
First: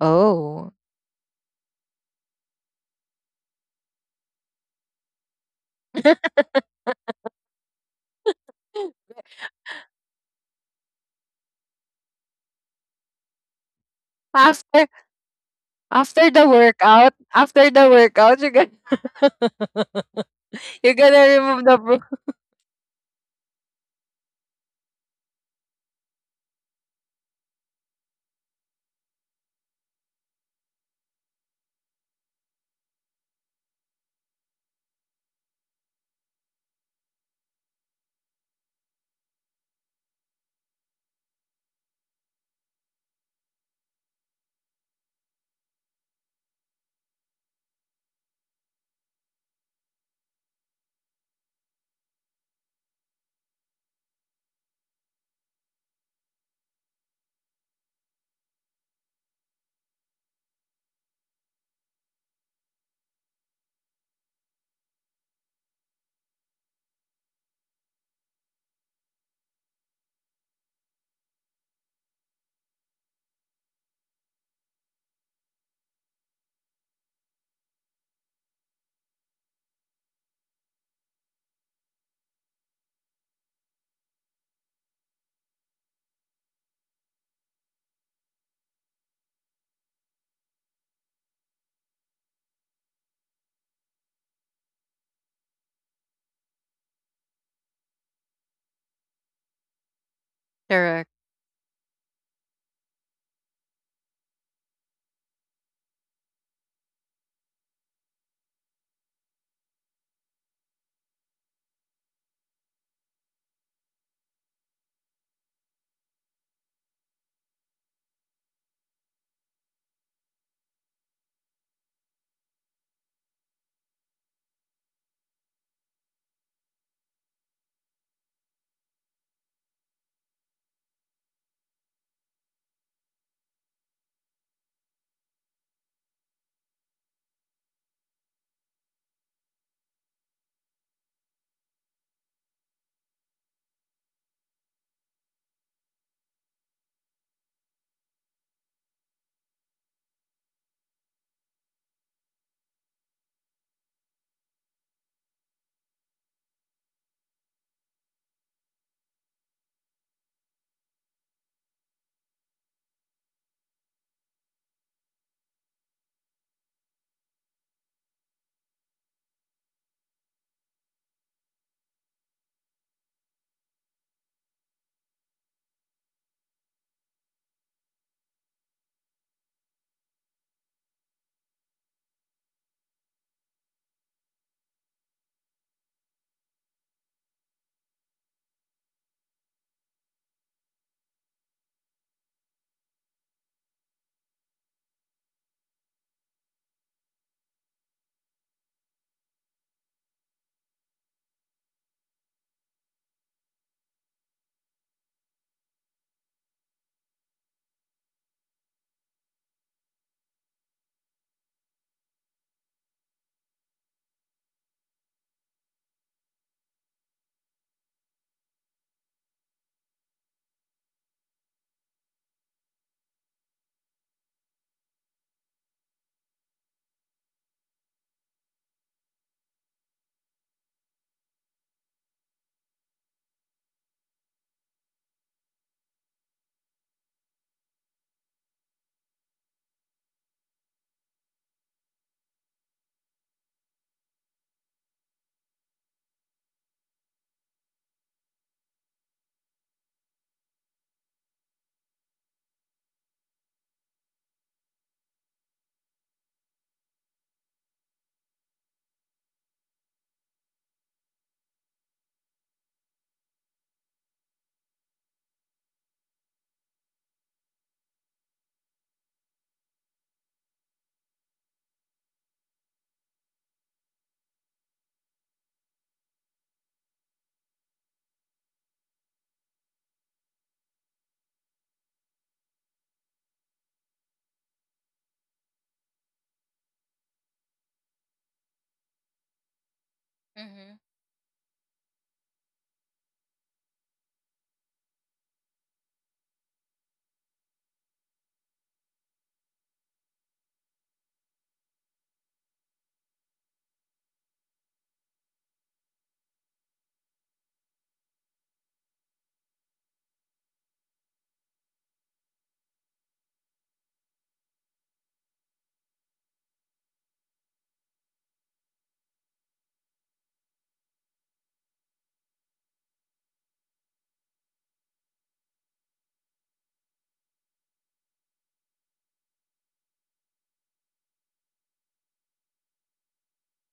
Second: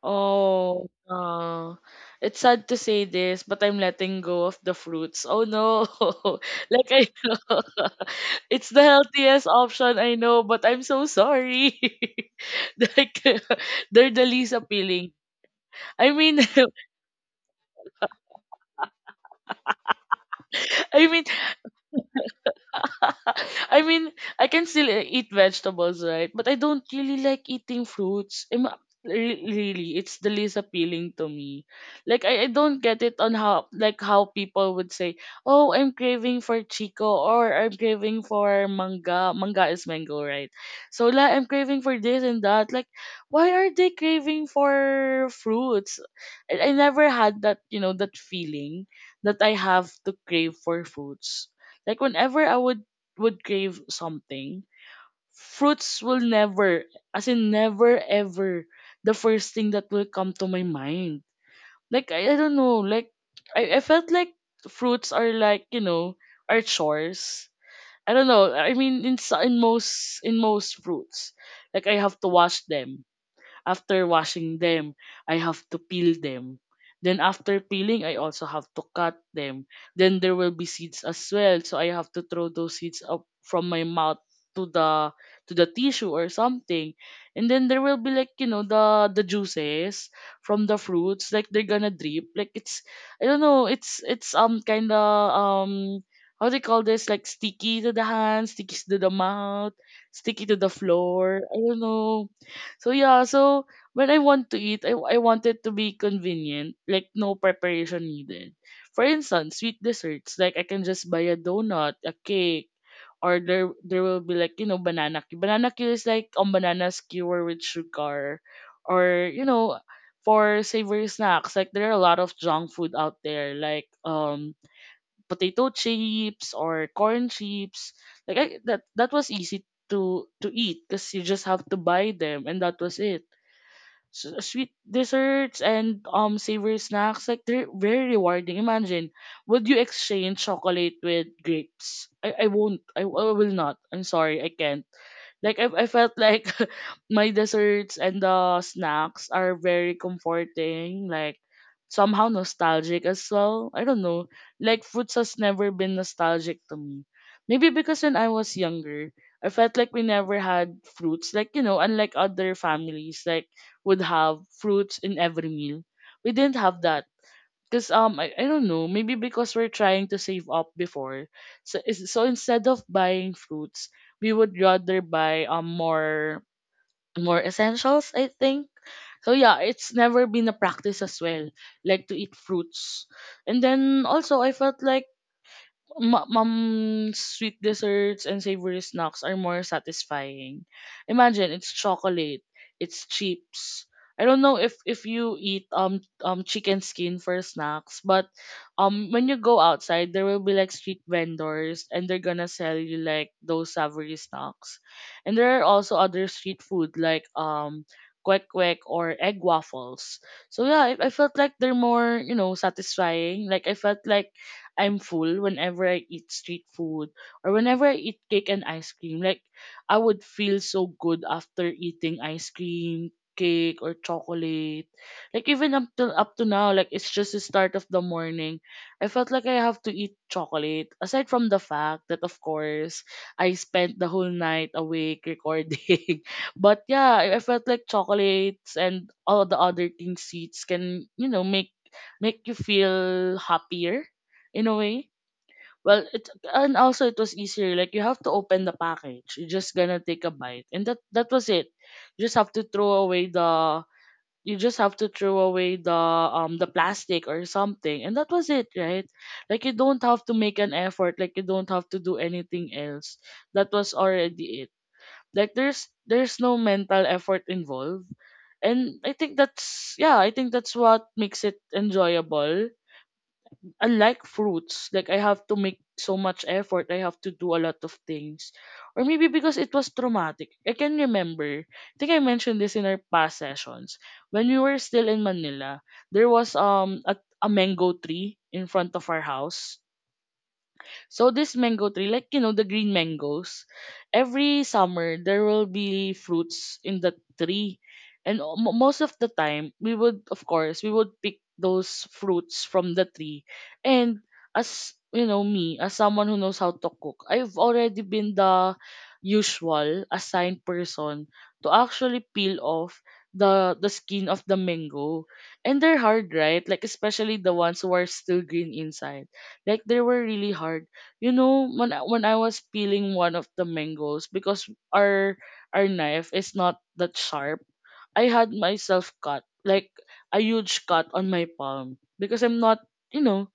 Oh. Oh, it's sad to say this, but I'm letting go of the fruits. Oh no. Like I it's the healthiest option I know, but I'm so sorry. Like they're the least After, appealing. I after mean the workout, after the workout, you're gonna you're I gonna mean remove the I mean, I can still eat vegetables, right? But I don't really like eating fruits. Really, it's the least appealing to me. Like I don't get it on how people would say, "Oh, I'm craving for chico," or "I'm craving for manga." Manga is mango, right? So like, I'm craving for this and that. Like, why are they craving for fruits? I never had that, you know, that feeling that I have to crave for fruits. Like whenever I would crave something, fruits will never, as in never ever, the first thing that will come to my mind. Like, I don't know, like, I felt like fruits are like, you know, are chores. I don't know. I mean, in most fruits, like I have to wash them. After washing them, I have to peel them. Then after peeling, I also have to cut them. Then there will be seeds as well, so I have to throw those seeds up from my mouth to the to the tissue or something. And then there will be like, you know, the juices from the fruits, like they're gonna drip. Like it's I don't know, it's kinda um how do you call this? Like sticky to the hand, sticky to the mouth, sticky to the correct. floor. I don't know. So yeah, so when I want to eat, I want it to be convenient, like no preparation needed. For instance, sweet desserts, like I can just buy a donut, a cake, or there will be like, you know, banana cue. Banana cue is like a banana skewer with sugar. Or, you know, for savory snacks, like there are a lot of junk food out there, like potato chips or corn chips. That that was easy to eat because you just have to buy them and that was it. S sweet desserts and savory snacks like they're very rewarding. Imagine would you exchange chocolate with grapes? I won't. I will not. I'm sorry, I can't. Like I felt like my desserts and the snacks are very comforting, like somehow nostalgic as well. I don't know. Like foods has never been nostalgic to me. Maybe because when I was younger, I felt like we never had fruits. Like, you know, unlike other families, like would have fruits in every meal. We didn't have that. Because I don't know, maybe because we're trying to save up before, so instead of buying fruits we would rather buy more essentials I think. So yeah, it's never been a practice as well, like to eat fruits. And then also I felt like mom's sweet desserts and savory snacks are more satisfying. Imagine it's chocolate, it's chips. I don't know if you eat chicken skin for snacks, but when you go outside, there will be like street vendors and they're gonna sell you like those savory snacks. And there are also other street food like kwek kwek or egg waffles. So yeah, I felt like they're more you know satisfying. Like I felt like I'm full whenever I eat street food or whenever I eat cake and ice cream. Like I would feel so good after eating ice cream, cake or chocolate. Like even up to now, like it's just the start of the morning. I felt like I have to eat chocolate. Aside from the fact that of course I spent the whole night awake recording. But yeah, I felt like chocolates and all the other things sweets can, you know, make make you feel happier in a way. Well, it and also it was easier. Like you have to open the package. You're just gonna take a bite, and that was it. You just have to throw away the. You just have to throw away the plastic or something, and that was it, right? Like you don't have to make an effort. Like you don't have to do anything else. That was already it. Like there's no mental effort involved, and I think that's yeah. I think that's what makes it enjoyable unlike fruits, like I have to make so much effort, I have to do a lot of things. Or maybe because it was traumatic. I can remember, I think I mentioned this in our past sessions. When we were still in Manila, there was a mango tree in front of our house. Mm-hmm. So this mango tree, like you know, the green mangoes, every summer there will be fruits in the tree, and most of the time we would, of course, we would pick those fruits from the tree. And as you know, me as someone who knows how to cook, I've already been the usual assigned person to actually peel off the skin of the mango, and they're hard, right? Like especially the ones who are still green inside, like they were really hard. You know, when I was peeling one of the mangoes, because our knife is not that sharp, I had myself cut like a huge cut on my palm, because I'm not, you know,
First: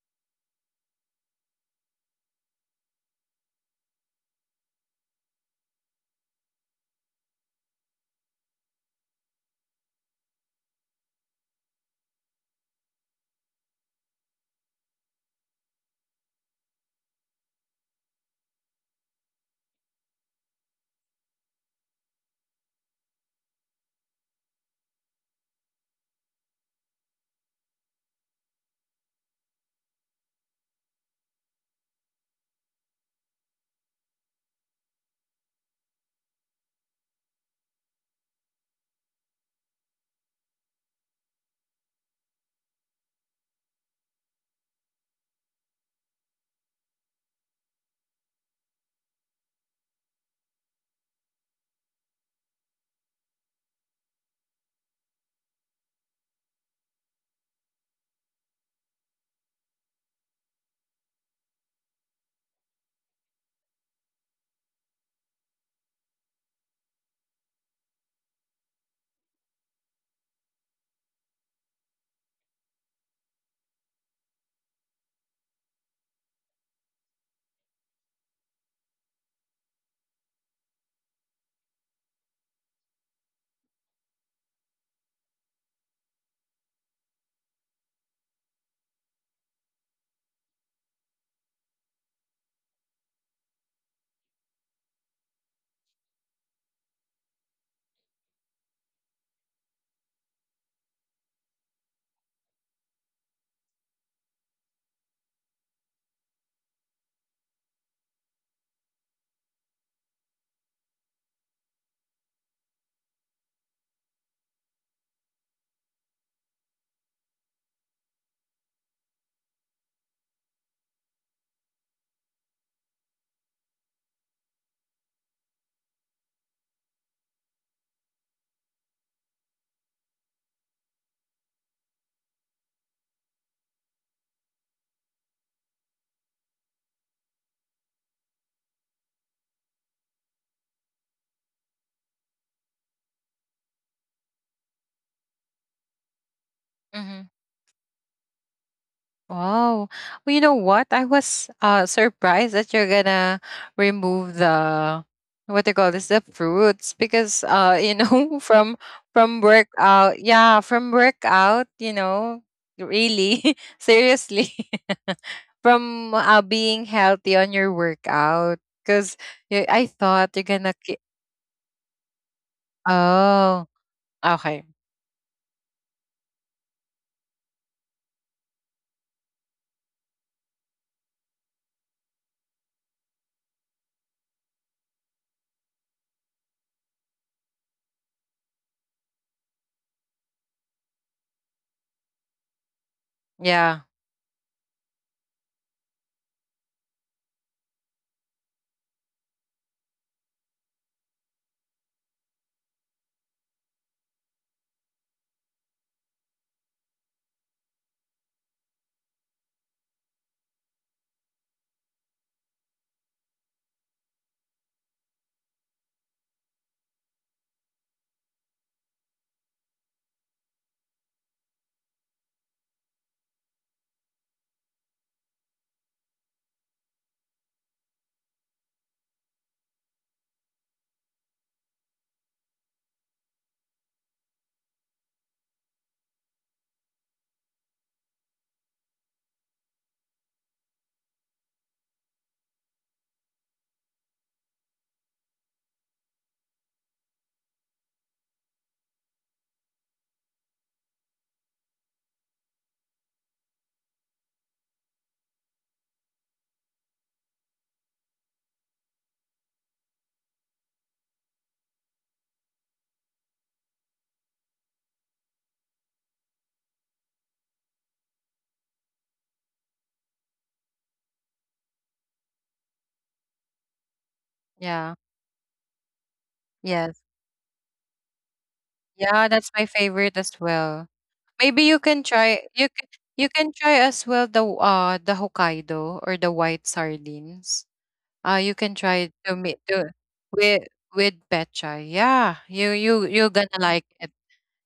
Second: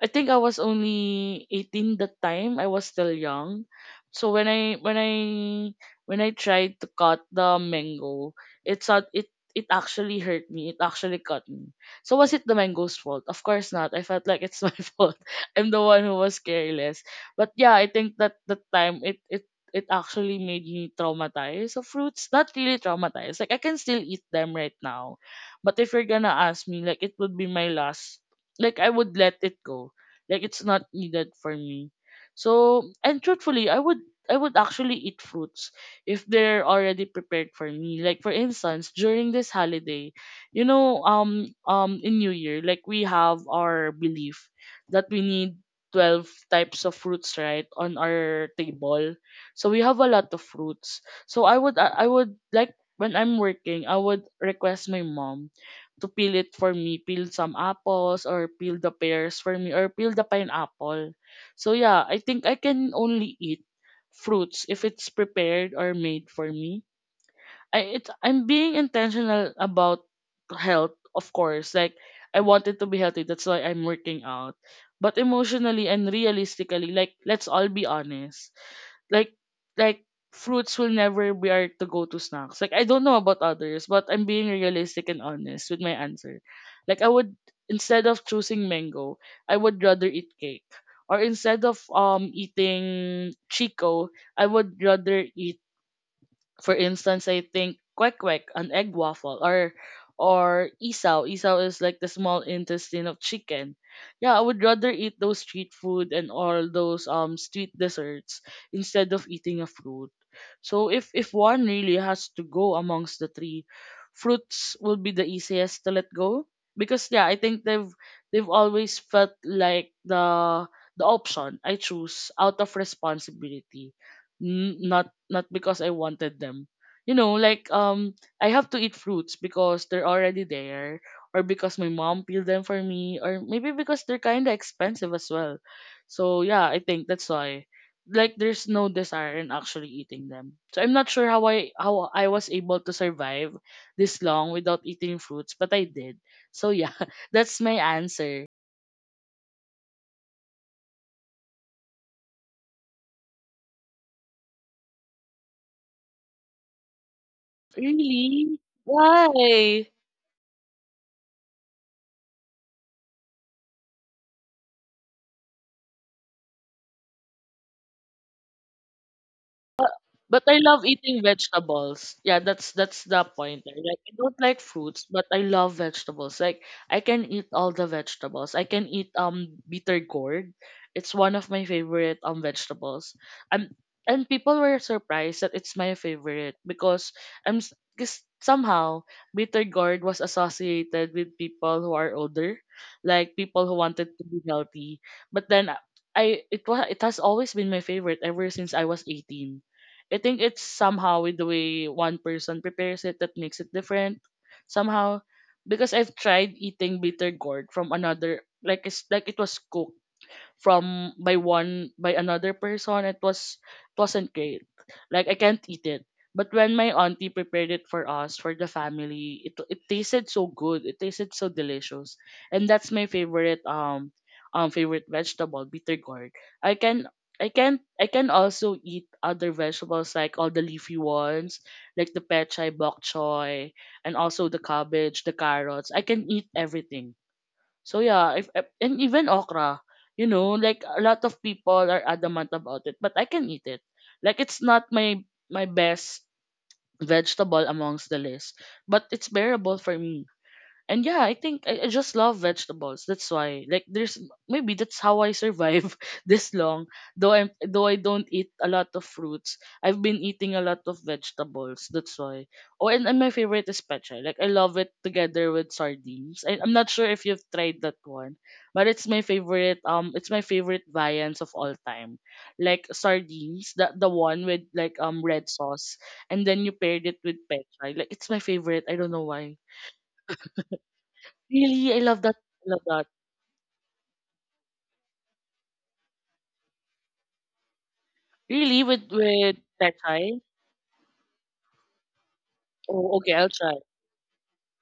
I think I was only 18 that time. I was still young. So when I tried to cut the mango, it's not it it actually hurt me. It actually cut me. So was it the mango's fault? Of course not. I felt like it's my fault. I'm the one who was careless. But yeah, I think that that time it actually made me traumatized of fruits. Not really traumatized. Like I can still eat them right now. But if you're gonna ask me, like it would be my last, like I would let it go, like it's not needed for me. So and truthfully, I would actually eat fruits if they're already prepared for me. Like for instance, during this holiday, you know, in New Year, like we have our belief that we need 12 types of fruits right on our table, so we have a lot of fruits. So I would like, when I'm working, I would request my mom to peel it for me, peel some apples or peel the pears for me or peel the pineapple. So yeah, I think I can only eat fruits if it's prepared or made for me. I'm being intentional about health, of course. Like I wanted to be healthy, that's why I'm working out. But emotionally and realistically, like let's all be honest, like like fruits will never be our to go to snacks. Like I don't know about others, but I'm being realistic and honest with my answer. Like I would, instead of choosing mango, I would rather eat cake. Or instead of eating Chico, I would rather eat, for instance, I think kwek kwek, an egg waffle, or isaw. Isaw is like the small intestine of chicken. Yeah, I would rather eat those street food and all those street desserts instead of eating a fruit. So if one really has to go amongst the three, fruits will be the easiest to let go, because yeah, I think they've always felt like the option I choose out of responsibility, not not because I wanted them. You know, like I have to eat fruits because they're already there or because my mom peeled them for me or maybe because they're kind of expensive as well. So yeah, I think that's why, like there's no desire in actually eating them. So I'm not sure how I was able to survive this long without eating fruits, but I did. So yeah, that's my answer. Wow. Well, you know what? I was surprised that you're gonna remove the, what they call this, the fruits, because uh, you know, Really? from from Why? workout, yeah, from workout, you know, really, seriously, from, being healthy on your workout, because I thought But you're I gonna love eating vegetables. Yeah, that's the point. oh, Eh. Like I don't like okay. fruits, but I love vegetables. Like I can eat all the vegetables. I can eat bitter gourd. It's one of my favorite vegetables. Um and people were surprised that it's my favorite because 'cause somehow bitter gourd was associated with people who are older, like people who Yeah, wanted to be healthy. But then I it was it has always been my favorite ever since I was 18. I think it's somehow with the way one person prepares it that makes it different. Somehow, because I've tried eating bitter gourd from another, like it's like it was cooked from by one by another person. It wasn't great. Like I can't eat it. But when my auntie prepared it for us for the family, it tasted so good. It tasted so delicious, and that's my favorite favorite vegetable, bitter gourd. I can also eat other vegetables like all the leafy ones, like the pechay, bok choy, and also the cabbage, the carrots. I can eat everything. So yeah, if- and even okra, you know, like a lot of people are adamant about it, but I can eat it. Like it's not my best vegetable amongst the list, but it's bearable for me. And yeah, I think I just love vegetables. That's why. Like there's, maybe that's how I survive this long. Though I don't eat a lot of fruits, I've been eating a lot of vegetables. That's why. Oh, and my favorite is pecha. Like I love it together with sardines. I'm not sure if you've tried that one, but it's my favorite viands of all time. Like sardines, the one with like yeah. Red sauce, and then you paired Yes. it with pecha. Like it's my favorite. I don't know Yeah, why. that's my favorite as well. Maybe Really? you I can love that. try, I love you can, that. you can try as well the the Hokkaido or the white sardines. Uh, you Really? can try to With make that to, pechay? with with pecha. Yeah, you Oh, you okay. you're I'll gonna try. like it.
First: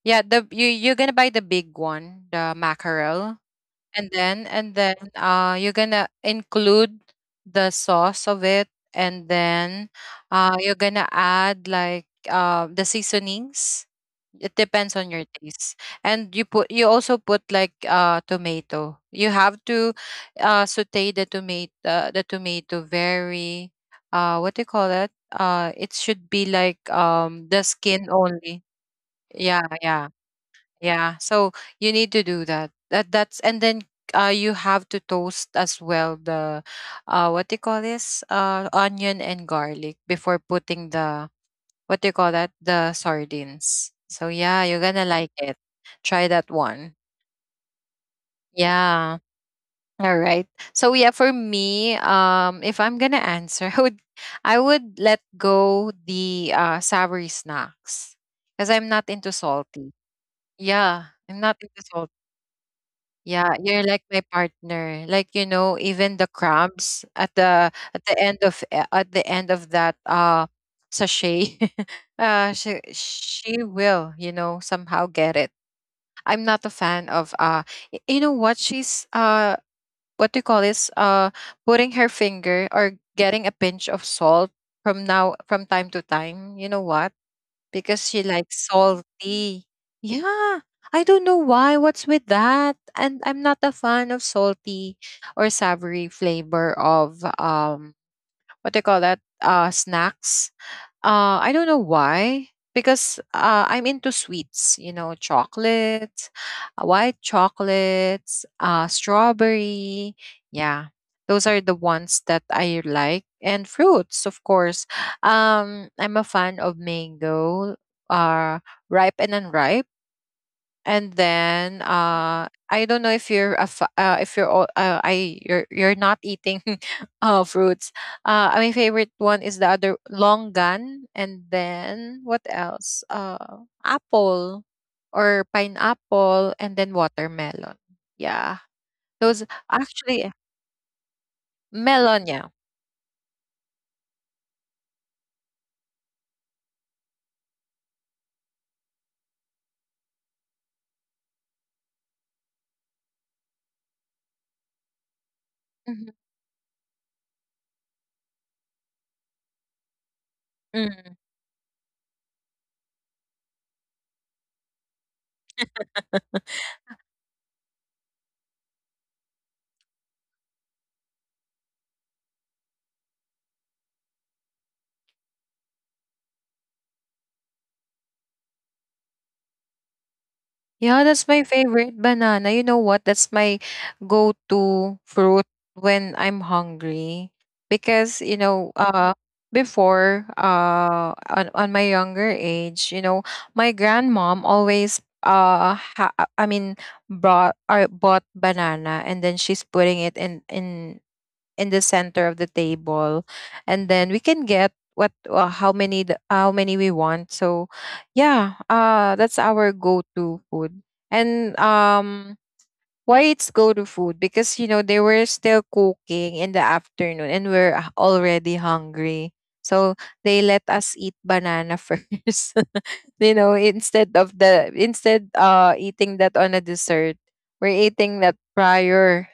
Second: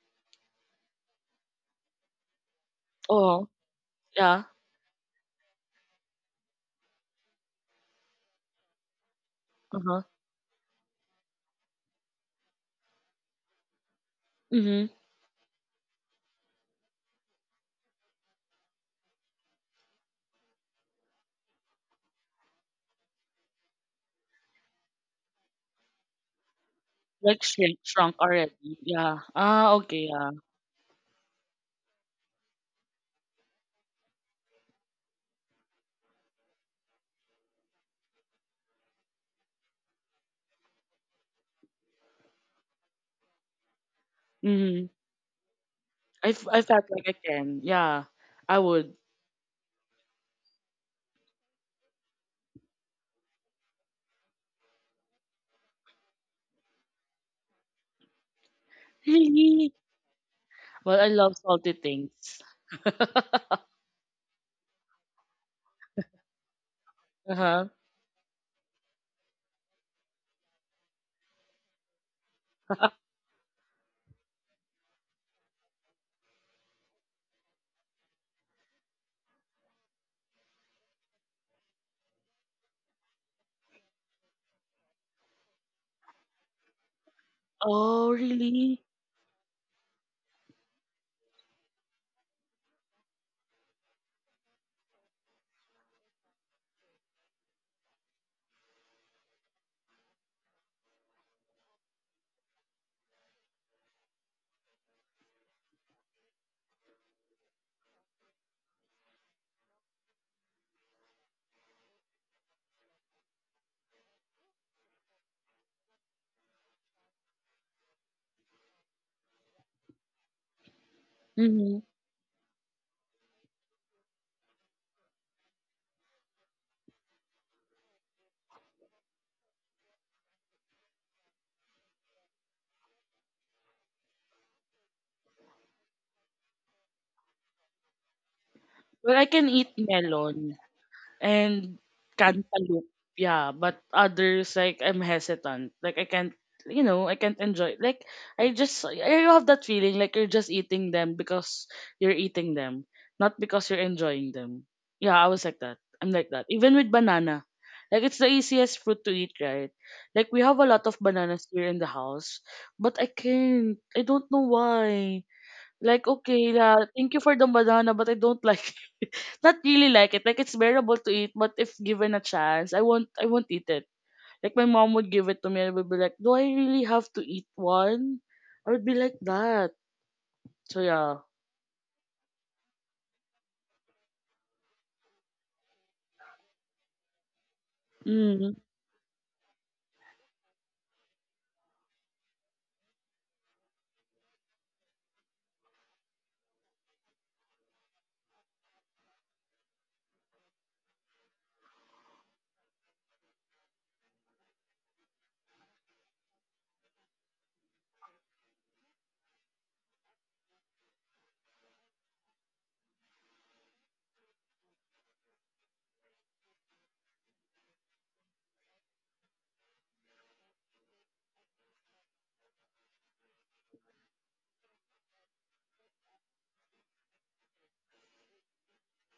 Yeah, the, you you're gonna buy the big one, the mackerel, Oh, and yeah. then, and then you're gonna include the sauce of it, and Uh then huh. You're gonna add like the seasonings, it depends Mhm. on your taste. And you put, you also put like tomato. You have to saute the tomato, the tomato, very what do you call that? Uh, it should be like Like the shrink, skin shrunk only. already. Yeah. Yeah, Ah, yeah. okay. Yeah. Yeah. So you need to do that. That, that's, and then you have to toast as well the what do you call this? Uh, onion and garlic before putting the what do you call that? The sardines. So yeah, you're Mhm. gonna like it. Try that I one. felt like I can. Yeah. I would. Yeah. All right. So yeah, for me, if I'm gonna answer, I would, I would let go the savory snacks. Because I'm not into Really? salty. Yeah. Well, I I'm love not into salty salty. things. Yeah, you're like my partner. Like you know, even the crumbs at Uh the, huh. at the end of, at the end of that sachet, she she will, you know, somehow get it. I'm not a fan of you know what, she's, what do you call this, putting her finger or getting a pinch of salt from now, from time to time. You know what? Because Oh, she likes really? salty. Yeah. I don't know why. What's with that? And I'm not a fan of salty or savory flavor of what do you call that? Uh, snacks. I don't know why, because I'm into sweets, you know, chocolates, white chocolates, strawberry. Yeah, those are the ones that I like. And fruits, of course. I'm a fan of mango, uh, ripe and unripe. And then Mhm. uh, I don't know if you're a if you're all, I you're not eating fruits. Uh, my favorite one is the other longan, and then what else, apple, or pineapple, and then watermelon. Yeah, Well, I those can eat actually. melon and Melon, yeah. cantaloupe. Yeah, but others, like I'm hesitant. Like I can't, you know, I can't enjoy. Like I have that feeling like you're just eating them because you're eating them, not because you're enjoying them. Yeah, I was like that. Mhm. I'm like that. Even with banana. Like it's the easiest fruit to eat, right? Like we have a lot of bananas here in the house, but I can't. I don't know why. Like okay, la, thank you for the banana, but I don't like, not really like it. Like it's bearable to eat, but if given a chance, I won't eat it. Like my mom would give it to me and I would be like, do I really have to eat one? I would be like that. So Yeah, that's yeah. my favorite banana. You know what? That's my go-to fruit when I'm hungry because, Mm. On my younger age, you know, my grandmom always brought or bought banana, and then she's putting it in in the center of the table, and then we can get what how many the, how many we want. So yeah, that's our go-to food. And why it's go-to food? Because, you know, they were still cooking in the afternoon and we're already hungry, so they let us eat banana first. You know, instead of the instead eating that on a dessert, we're eating that prior,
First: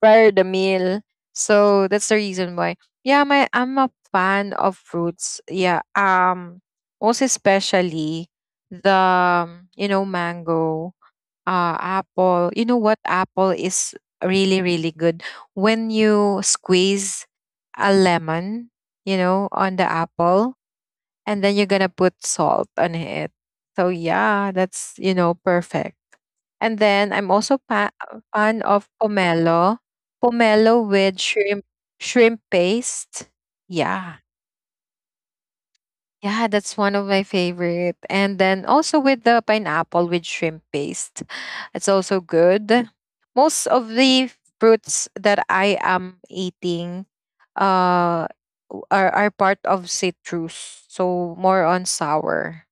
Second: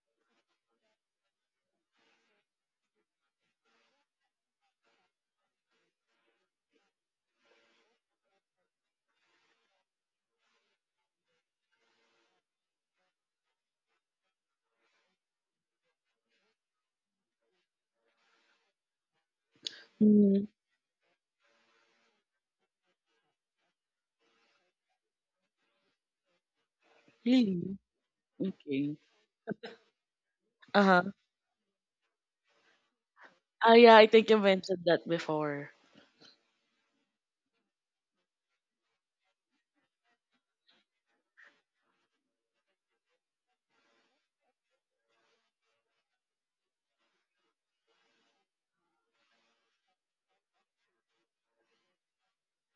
prior the meal. So that's the reason why. Yeah, my I'm a fan of fruits. Yeah. Most especially the you know, mango, apple. You know what? Apple is really really good when you squeeze a lemon, you know, on the Mm. apple and then you're going to put salt on it. So yeah, that's, you know, perfect. And then I'm also Really? Fan of Okay. pomelo. Pomelo Uh-huh. with shrimp paste. Ah yeah, I Yeah. think you mentioned that before. Yeah, that's one of my favorite. And then also with the pineapple with shrimp paste. It's also good. Most of the fruits that I am eating uh are part of citrus. So more on sour.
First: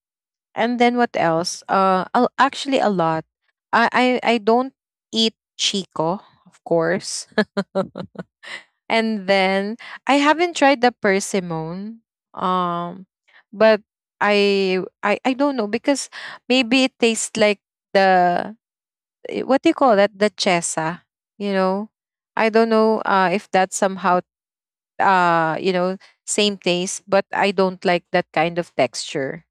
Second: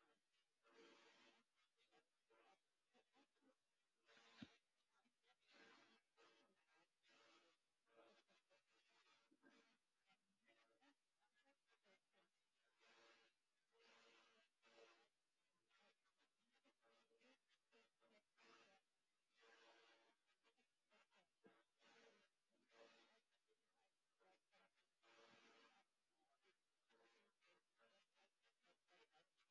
And then what else? I actually a lot. I, I don't eat chico, of course. And then I haven't tried the persimmon. Um, but I don't know because maybe it tastes like the what do you call that? The chesa, you know. I don't know if that's somehow you know same taste, but I don't like that kind of texture.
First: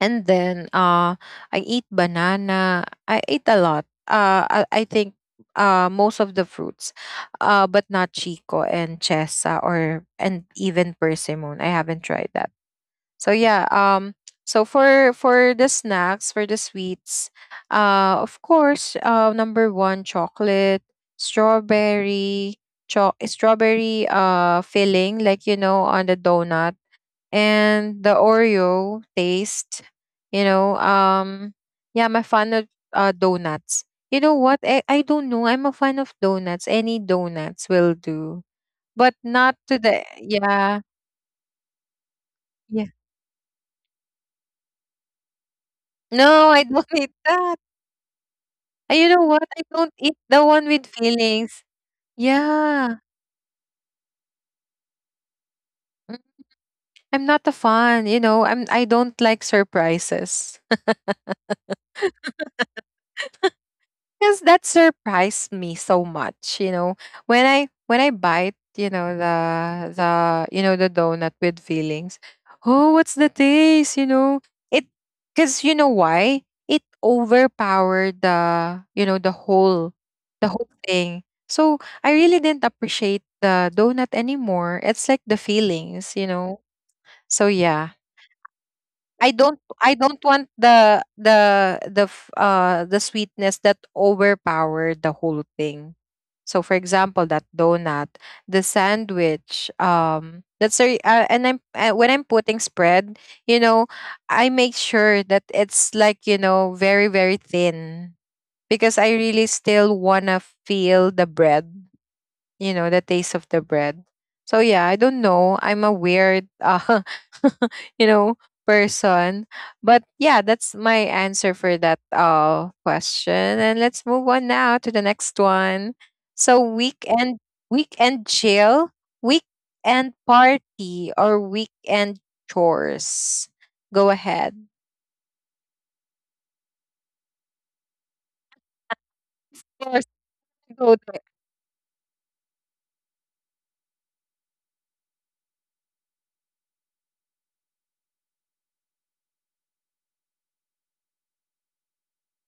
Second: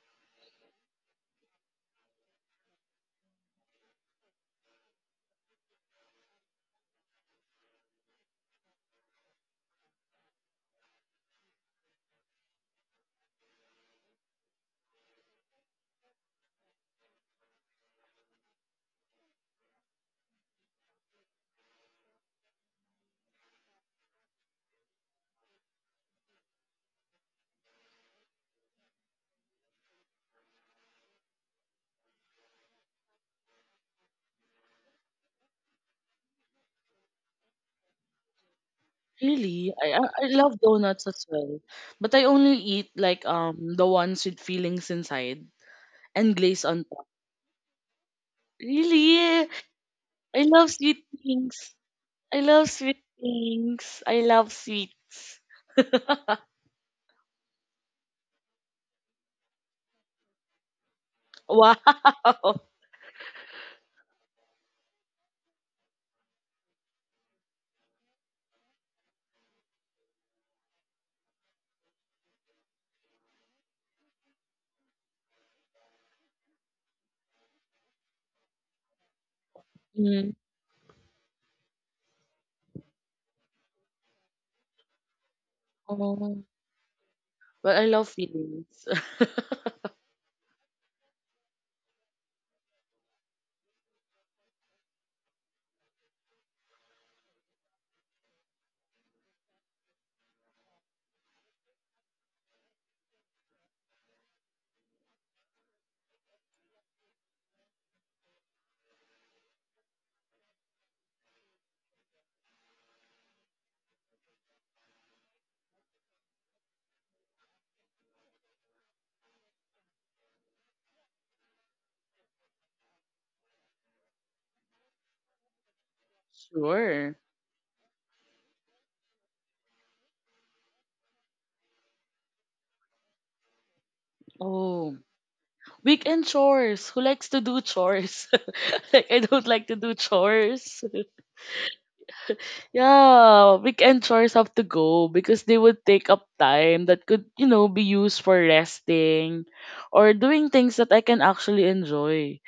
And then I eat banana. I ate a lot. I think most of the fruits. But not chico and chesa, or and even persimmon. I haven't tried that. So yeah, for the snacks, for the sweets, of course, number 1, chocolate, strawberry, strawberry filling, like, you know, on the donut and the Oreo taste, you know, yeah, I'm a fan of donuts. You know what? I don't know. I'm a fan of donuts. Any donuts will do, but not Really? to the I love yeah. donuts as well. But I only eat Yeah. like the ones with fillings inside and No, glaze I on don't top. eat that. You know Really? what? I don't eat I the love one with sweet feelings. things. I love sweet Yeah. things. I love sweets. Mm. I'm not a fan. You know, I don't like surprises. Wow. Because that surprised me so much, you know, when I bite, you know, the you know, the donut with fillings. Oh, what's the taste, you know? It, because, you know why? It overpowered the, you know, Mm. the whole thing. So I really didn't appreciate the donut anymore. It's like the feelings, you Oh. know. So But I yeah. love feelings. I don't I don't want the sweetness that overpower the whole thing. So for example, that donut, the sandwich, that's a, and I'm when I'm putting spread, you know, I make sure that it's like, you know, very very thin because I really still want to feel the bread, you know, the taste of the bread. So yeah, I don't know. I'm a weird, you know, person. But yeah, that's my answer for that question. And let's move on now to the next one. So Sure. weekend, weekend chill, weekend party, or weekend chores. Go ahead. Oh, weekend chores. Who likes to do chores? Like I don't Of like to do course, I chores. go there. Yeah, weekend chores have to go because they would take up time that could, you know, be used for resting or doing things that I can actually enjoy.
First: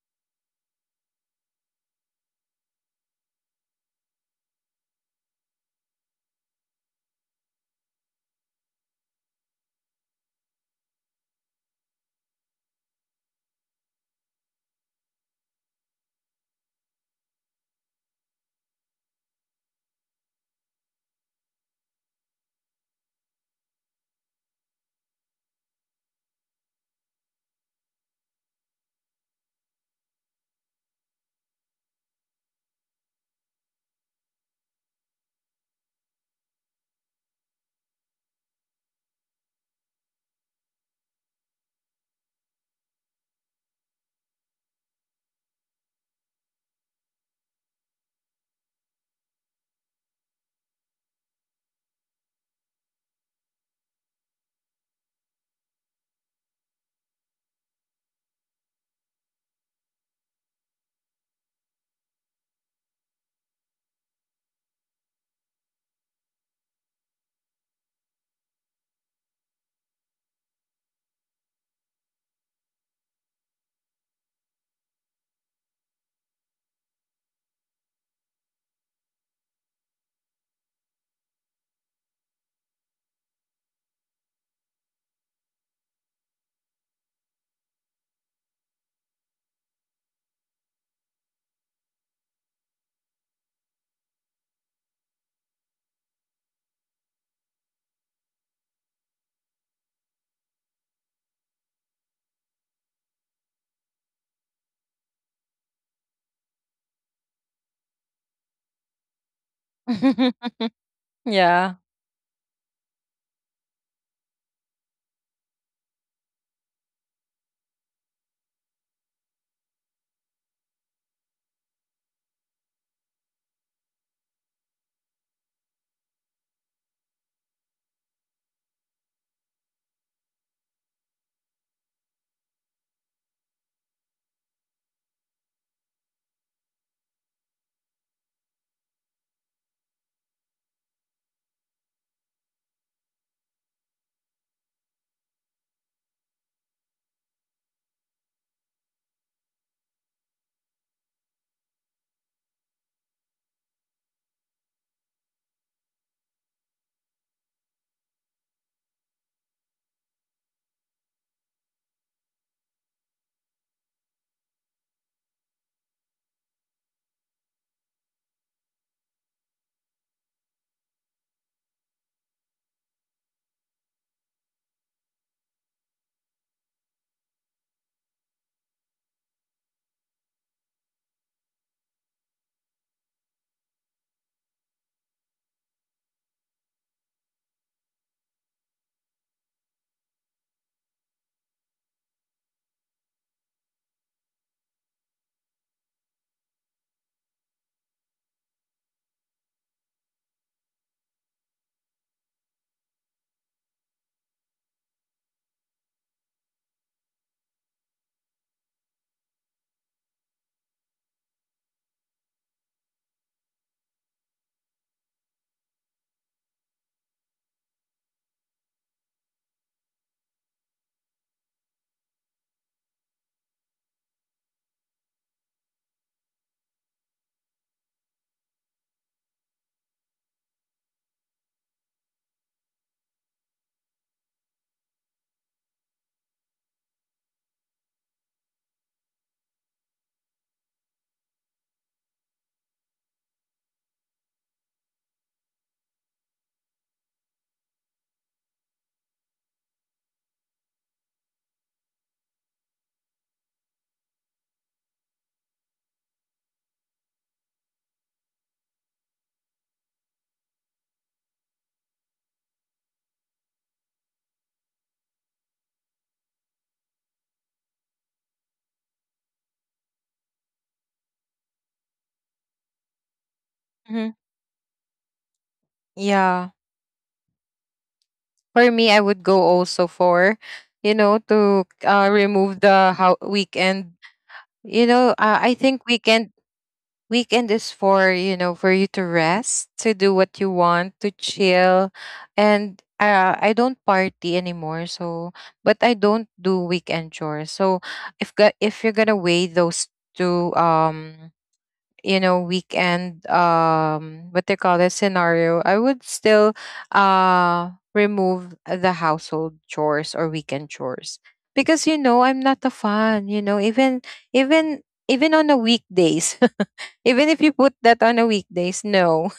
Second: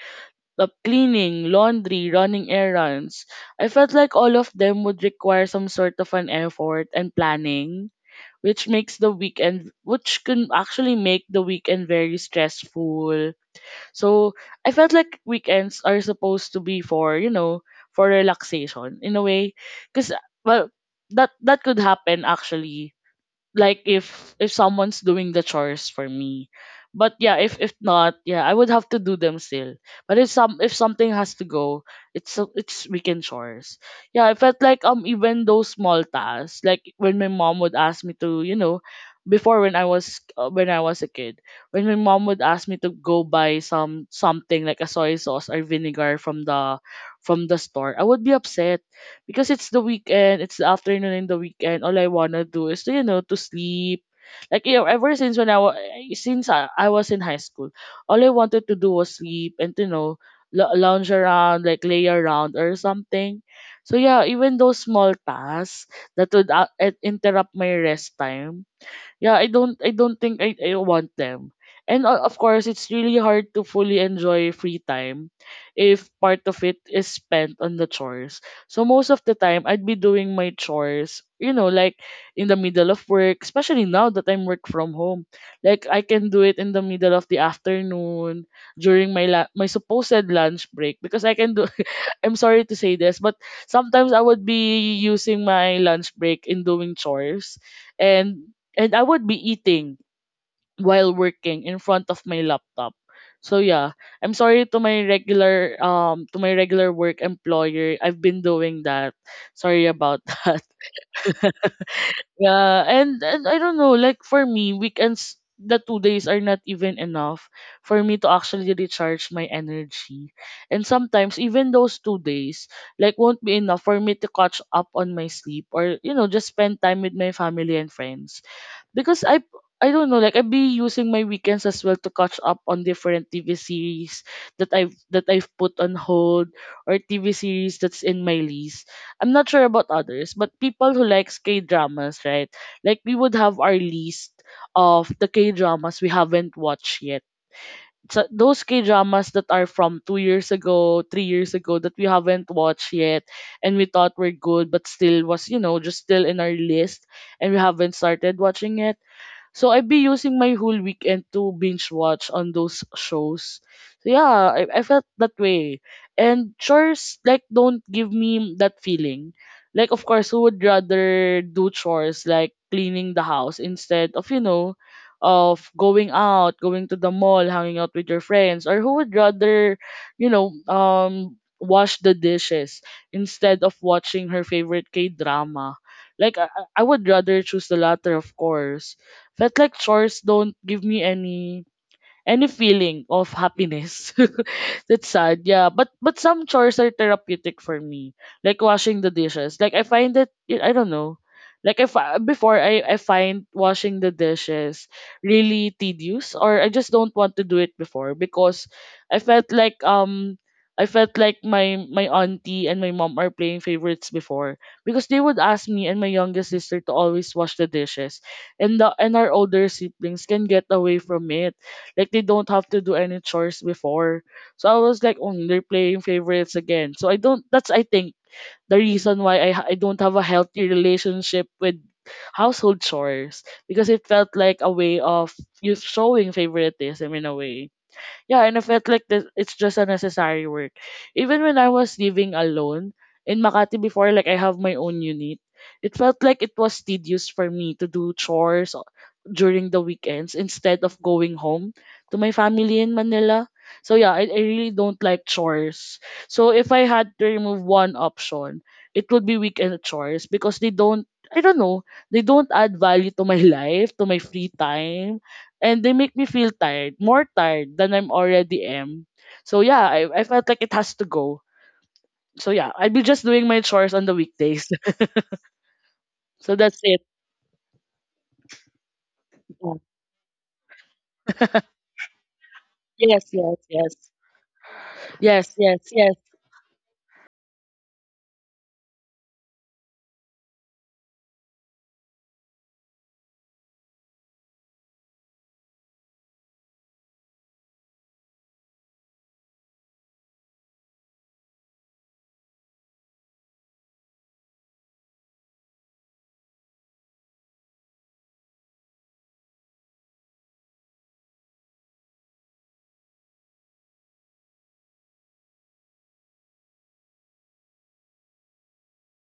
The cleaning, laundry, running errands. I felt like all of them would require some sort of an effort and planning, which makes the weekend, which can actually make the weekend very stressful. So I felt like weekends are supposed to be for, you know, for relaxation in a way, because well, that that could happen actually, like if someone's doing the chores for me, but yeah, if not, yeah, I would have to do them still. But if some, if something has to go, it's weekend chores. Yeah, I felt like even those small tasks, like when my mom would ask me to, you know, before when I was a kid, when my mom would ask me to go buy some something like a soy sauce or vinegar from the store, I would be upset because it's the weekend, it's the afternoon in the weekend. All I wanna do is to, you know, to sleep. Like you know, ever since when I was, I was in high school, all I wanted to do was sleep and, you know, lounge around, like lay around or something. So yeah, even those small tasks that would interrupt my rest time, yeah, I don't think I want them. And of course, it's really hard to fully enjoy free time if part of it is spent on the chores. So most of the time, I'd be doing my chores, you know, like in the middle of work, especially now that I'm work from home. Like I can do it in the middle of the afternoon during my my supposed lunch break because I can do I'm sorry to say this, but sometimes I would be using my lunch break in doing chores and I would be eating while working in front of my laptop. So yeah, I'm sorry to my regular work employer. I've been doing that. Sorry about that. Yeah. Yeah, and I don't know, like for me, weekends, the 2 days are not even enough for me to actually recharge my energy. And sometimes even those 2 days, like won't be enough for me to catch up on my sleep or, you know, just spend time with my family and friends because I don't know like I've been using my weekends as well to catch up on different TV series that I've put on hold or TV series that's in my list. I'm not sure about others, but people who likes K dramas, right? Like we would have our list of the K dramas we haven't watched yet. So those K dramas that are from 2 years ago, 3 years ago that we haven't watched yet, and we thought were good, but still was, you know, just still in our list, and we haven't started watching it so I'd be using my whole weekend to binge watch on those shows. So yeah, I felt that way. And chores like don't give me that feeling. Like of course, who would rather do chores like cleaning the house instead of, you know, of going out, going to the mall, hanging out with your friends, or who would rather, you know, wash the dishes instead of watching her favorite K-drama. Like I would rather choose the latter, of course. Felt like chores don't give me any feeling of happiness. That's sad, yeah. But some chores are therapeutic for me, like washing the dishes. Like I find that I don't know. Like if I, before I find washing the dishes really tedious, or I just don't want to do it before because I felt like um. I felt like my auntie and my mom are playing favorites before because they would ask me and my youngest sister to always wash the dishes and our older siblings can get away from it like they don't have to do any chores before. So I was like, oh, they're playing favorites again. So I don't. That's I think the reason why I I don't have a healthy relationship with household chores because it felt like a way of you showing favoritism in a way. Yeah, and I felt like that it's just a necessary work. Even when I was living alone in Makati before, like I have my own unit, it felt like it was tedious for me to do chores during the weekends instead of going home to my family in Manila. So yeah, I really don't like chores. So if I had to remove one option, it would be weekend chores because they don't I don't know, they don't add value to my life, to my free time, and they make me feel tired, more tired than I'm already am. So yeah, I felt like it has to go. So yeah, I'll be just doing my chores on the Mhm. weekdays. Yeah. So that's it. For me, I would go Yeah. also for, you know, to remove the how Yes, yes, yes. weekend. You know, Yes, I yes, think yes. weekend is for, you know, for you to rest, to do what you want, to chill, and I don't party anymore. So, but I don't do weekend chores. So, if you're gonna weigh those two, you know, weekend what they call it scenario, I would still remove the household chores or weekend chores because, you know, I'm not a fan, you know, even even on the weekdays. Even if you put that on the weekdays, no,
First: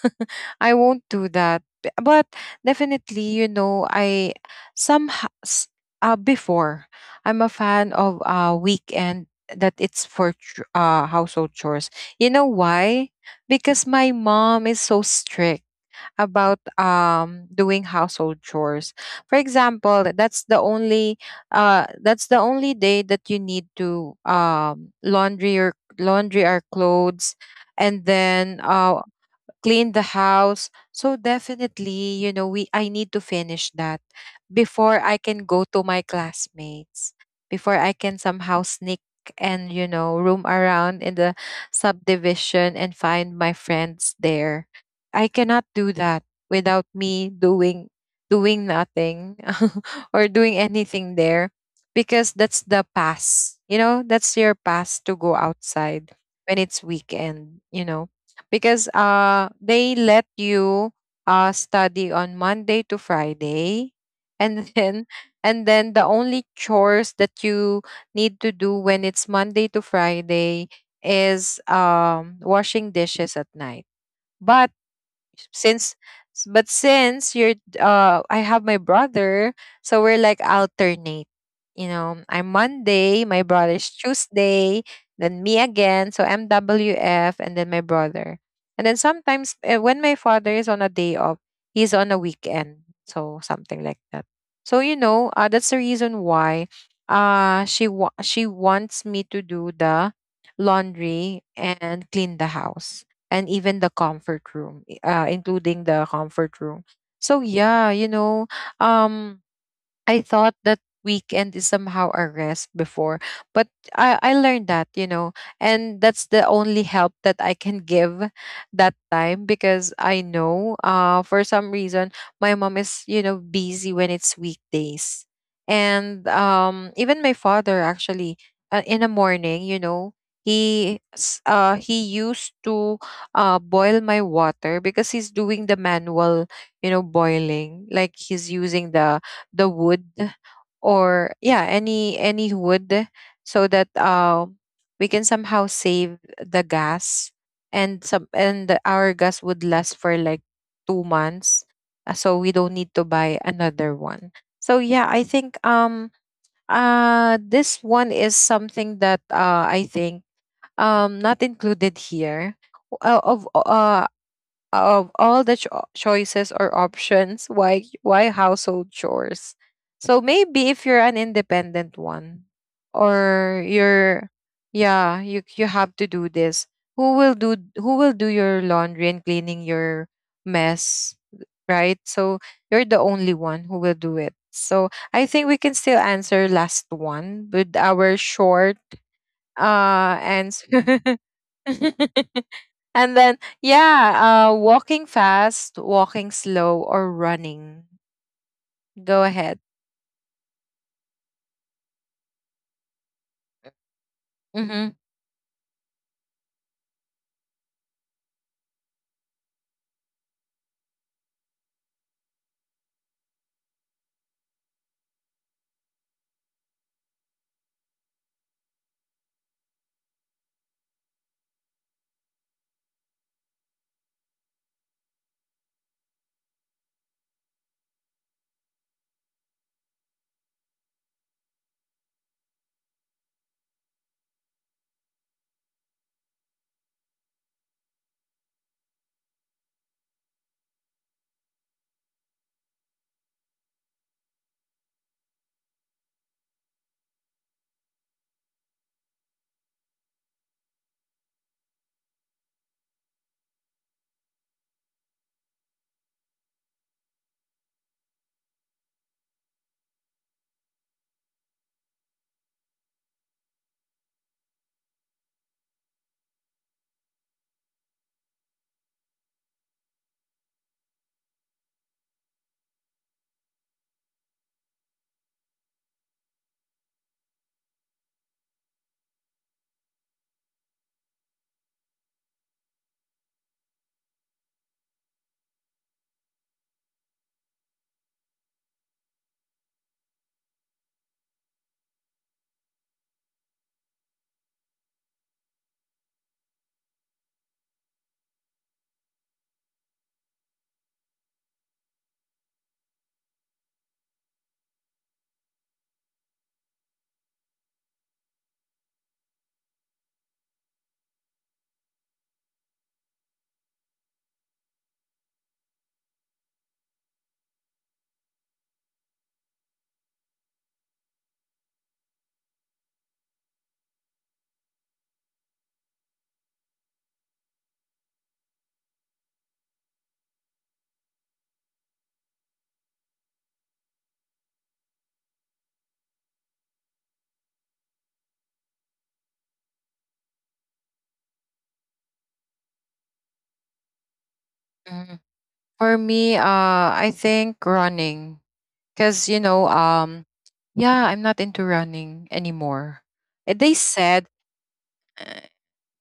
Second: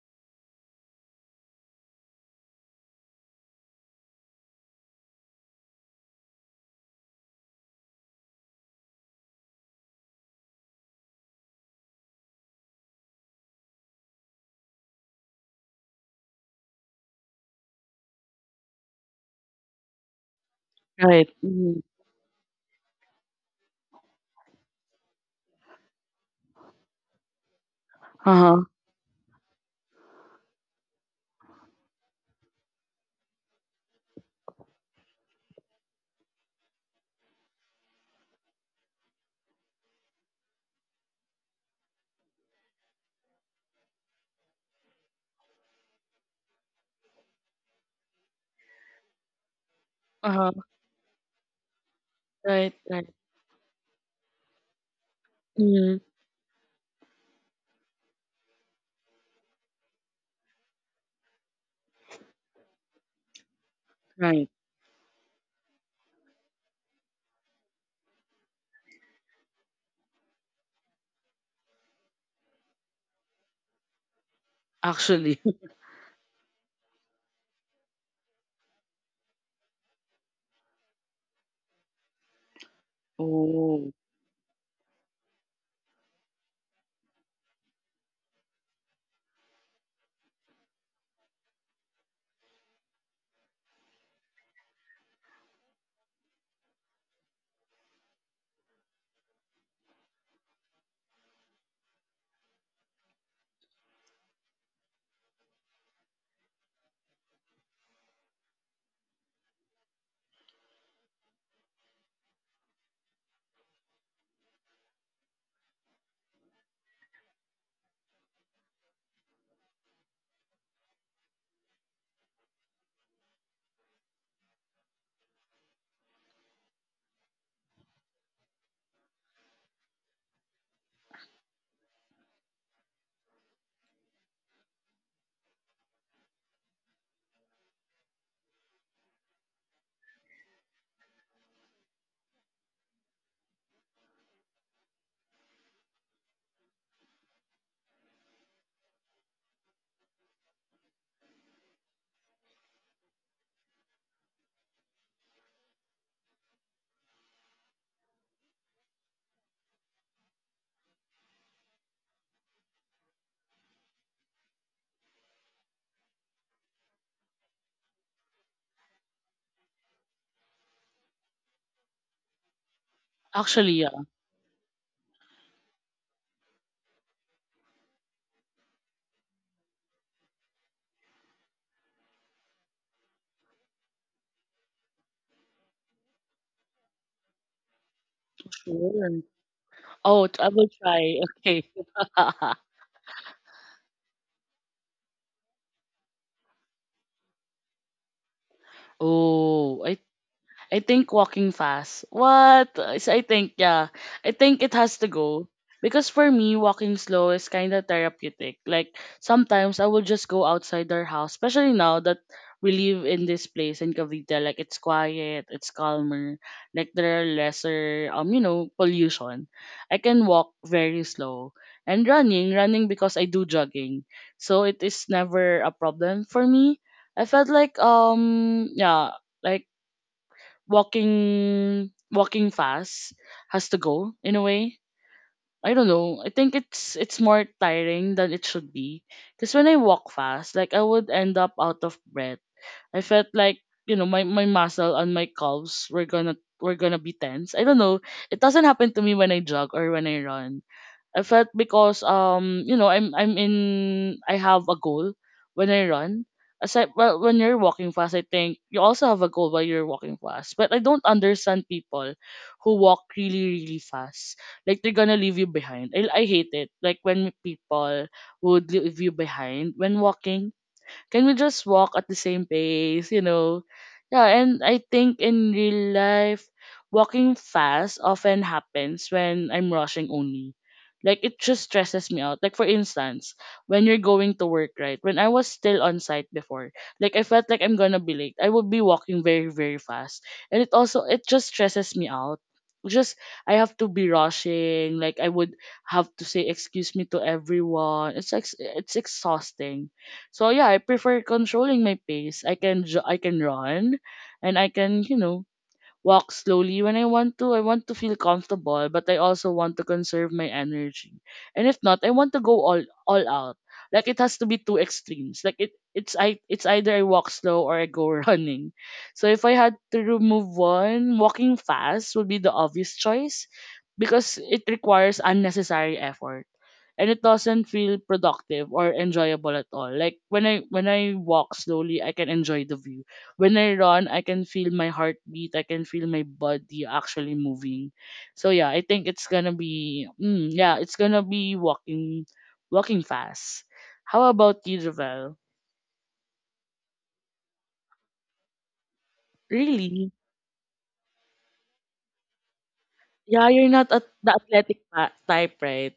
I won't do that. B- But definitely, you know, I somehow before I'm a fan of weekend that it's for household chores. You know why? Because my mom is so strict about doing household chores. For example, Right. Mm-hmm. That's the only day that you need to laundry our clothes and then Uh-huh, clean the house. So definitely, you know, we I need to finish that before I can go to my classmates, before I can somehow sneak and, you know, roam around in the subdivision and find my friends there. I cannot do that without me doing nothing or uh-huh. doing anything there, because Right, that's the right. pass. You know, that's your pass to go Mhm, outside when it's weekend, you know, because they let you study on Monday to Friday, right. and then and then the only chores that you need to do when it's Monday to Friday is washing dishes at night. But Actually. since but since you're I have my brother, so we're like alternate. You know, I'm Monday, my Oh. brother's Tuesday, then me again, so MWF, and then my brother. And then sometimes when my father is on a day off, he's on a weekend, so something like that. So you know, that's the reason why she wants me to do the laundry and clean the house, and even the comfort room, including the comfort room. So yeah, you know, um, I thought that weekend is somehow a rest before, but I learned that, you know, and that's the only help that I can give that time, because I know for some reason my mom is, you know, busy when it's weekdays. And even my father actually, in the morning, you know, he used to boil my water because he's doing the manual, you know, boiling. Like he's using the wood, or yeah, any wood, so that we can somehow save the gas, and our gas would last for like 2 months, so we don't need to buy another one. So yeah, I think this one is something that I think not included here, uh, of uh of all the choices or options, why household chores. So maybe if you're an independent one, or Actually, yeah, you're yeah, you have to do this. Who will do your laundry and cleaning your mess, right? So you're the only one who will do it. So I think we can still answer last one with our short sure. Oh, I will answer. try. Okay. And then, yeah, walking fast, walking slow, or running. Go ahead. Oh, I think walking fast. What? Is- I think, yeah. I think it Mm-hmm. has to go. Because for me, walking slow is kind of therapeutic. Like, sometimes I will just go outside our house, especially now that we live in this place in Cavite. Like, it's quiet, it's calmer. Like, there are lesser, you know, pollution. I can walk very slow. And running, running because I do jogging. So, it is never a problem for me. I felt like, yeah, like, walking fast has to go in a way. I don't know. I think it's more tiring than it should be. Cause when I walk fast, like I would end up out of breath. I felt like you know my muscle and my calves were gonna be tense. I don't know. It doesn't happen to me when I jog or when I run. I felt because you know I have a goal when I run. Aside well when you're walking fast, I think you also have a goal while you're walking fast. But I don't understand people who walk really fast. Like they're gonna leave you behind. I hate it. Like when people would leave you behind when walking. Can we just walk at the same pace? You know? Yeah, and I think in real life, walking fast often happens when I'm rushing only. Like it just stresses me out. Like for instance, when you're going to work, right? When I was still on site before, like I felt like I'm gonna be late. I would be walking very, very fast. And it just stresses me out. Just I have to be rushing, like I would have to say excuse me to everyone. It's exhausting. So yeah, I prefer controlling my pace. I can run and I can, you know, walk slowly when I want to. I want to feel comfortable, but I also want to conserve my energy. And if not, I want to go all out. Like it has to be two extremes. Like it's either I walk slow or I go running. So if I had to remove one, walking fast would be the obvious choice because it requires unnecessary effort and it doesn't feel productive or enjoyable at all. Like when I walk slowly I can enjoy the view, when I run I can feel my heartbeat, I can feel my body actually moving. So yeah, I think it's gonna be mm, yeah it's gonna be walking fast. How about you, Hmm. Javel? For me, I think running, because, you know, Really? Yeah, I'm not into running anymore. Yeah, you're They not a, said. the athletic pa- type, right?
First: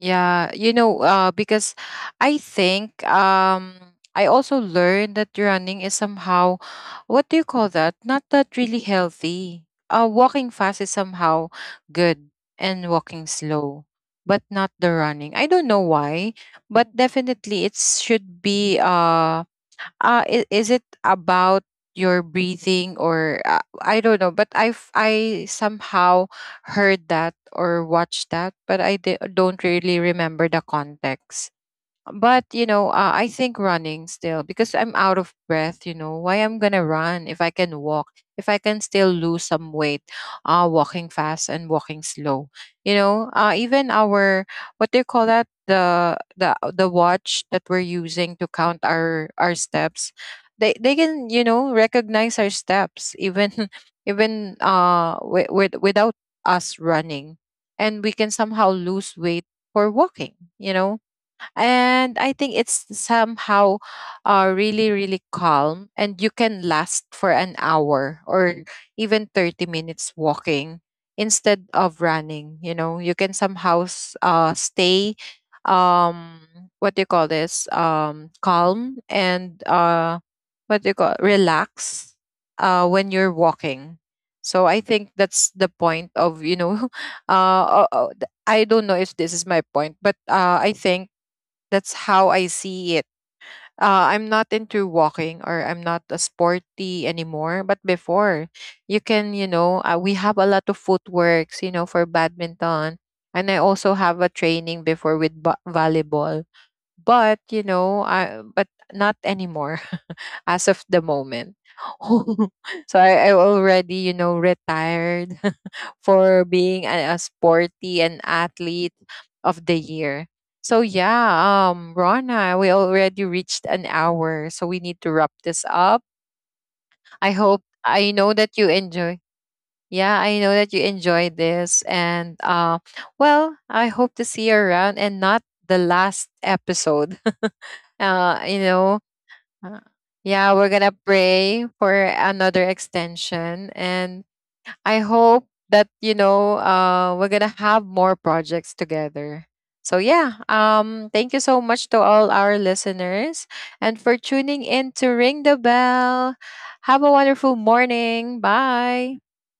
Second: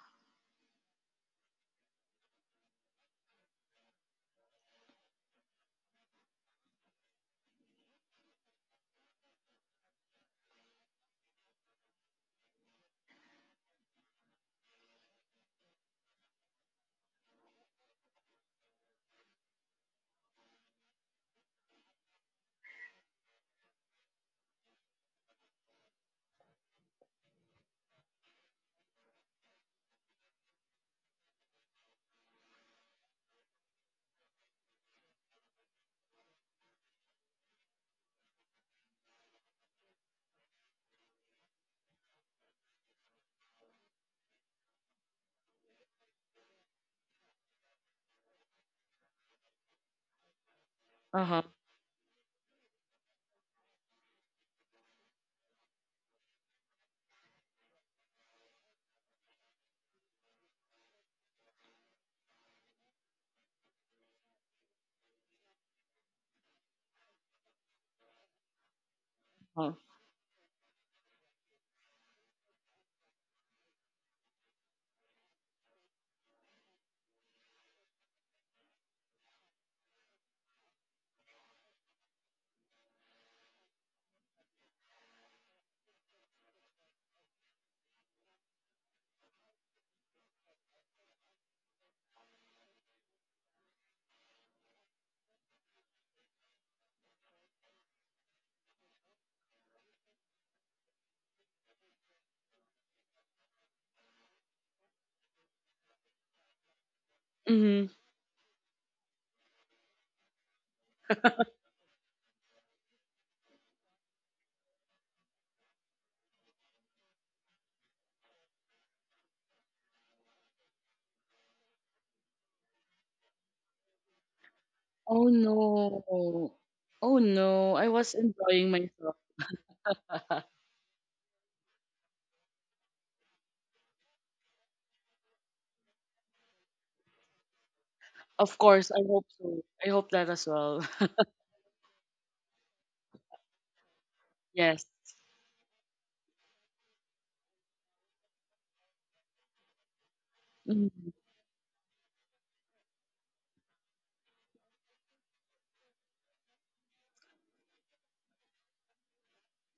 Yeah, you know, because I think, I also learned that running is somehow, what do you call that? Not that really healthy. Walking fast is somehow good, and walking slow, but not the running. I don't know why, but definitely it should be. Is it about your breathing, or I don't know, but I somehow heard that or watched that, but don't really remember the context. But you know, I think running still, because I'm out of breath. You know why I'm gonna run if I can walk, if I can still lose some weight? Walking fast and walking slow, you know, even our, what do you call that, the watch that we're using to count our steps, they can, Uh-huh, you know, recognize our steps, even even with without us running, and we can somehow lose weight for walking, you know. And I think it's somehow really really calm, and you can last for an hour, or even 30 minutes walking, instead of running. You know, you can somehow stay um what do you call this, calm and what do you call, relax when you're walking. So I think that's the point of, you know, I don't know if this is my point, but I think that's how I see it. I'm not into walking, or I'm not a sporty anymore. But before, you can, you know, we have a lot of footworks, you know, for badminton. And I also have a training before with volleyball. But, you uh-huh. know, I, but not anymore as of the moment. So I already, you know, retired for being a sporty and athlete of the year. So yeah, Rona, we already reached an hour, so we need to Oh wrap this up. no. Oh I hope, no. I was I know that enjoying you myself. enjoy. Yeah, I know that you enjoy this, and well, I hope to see you around and not the last episode. uh, Of you course, I know, hope so. I uh, hope that as yeah, we're well. gonna pray for another extension, and Yes. I hope that, you know, we're gonna have more projects together. So yeah, Mm. Thank you so much to all our listeners and for tuning in to Ring the Bell. Have a wonderful morning. Bye.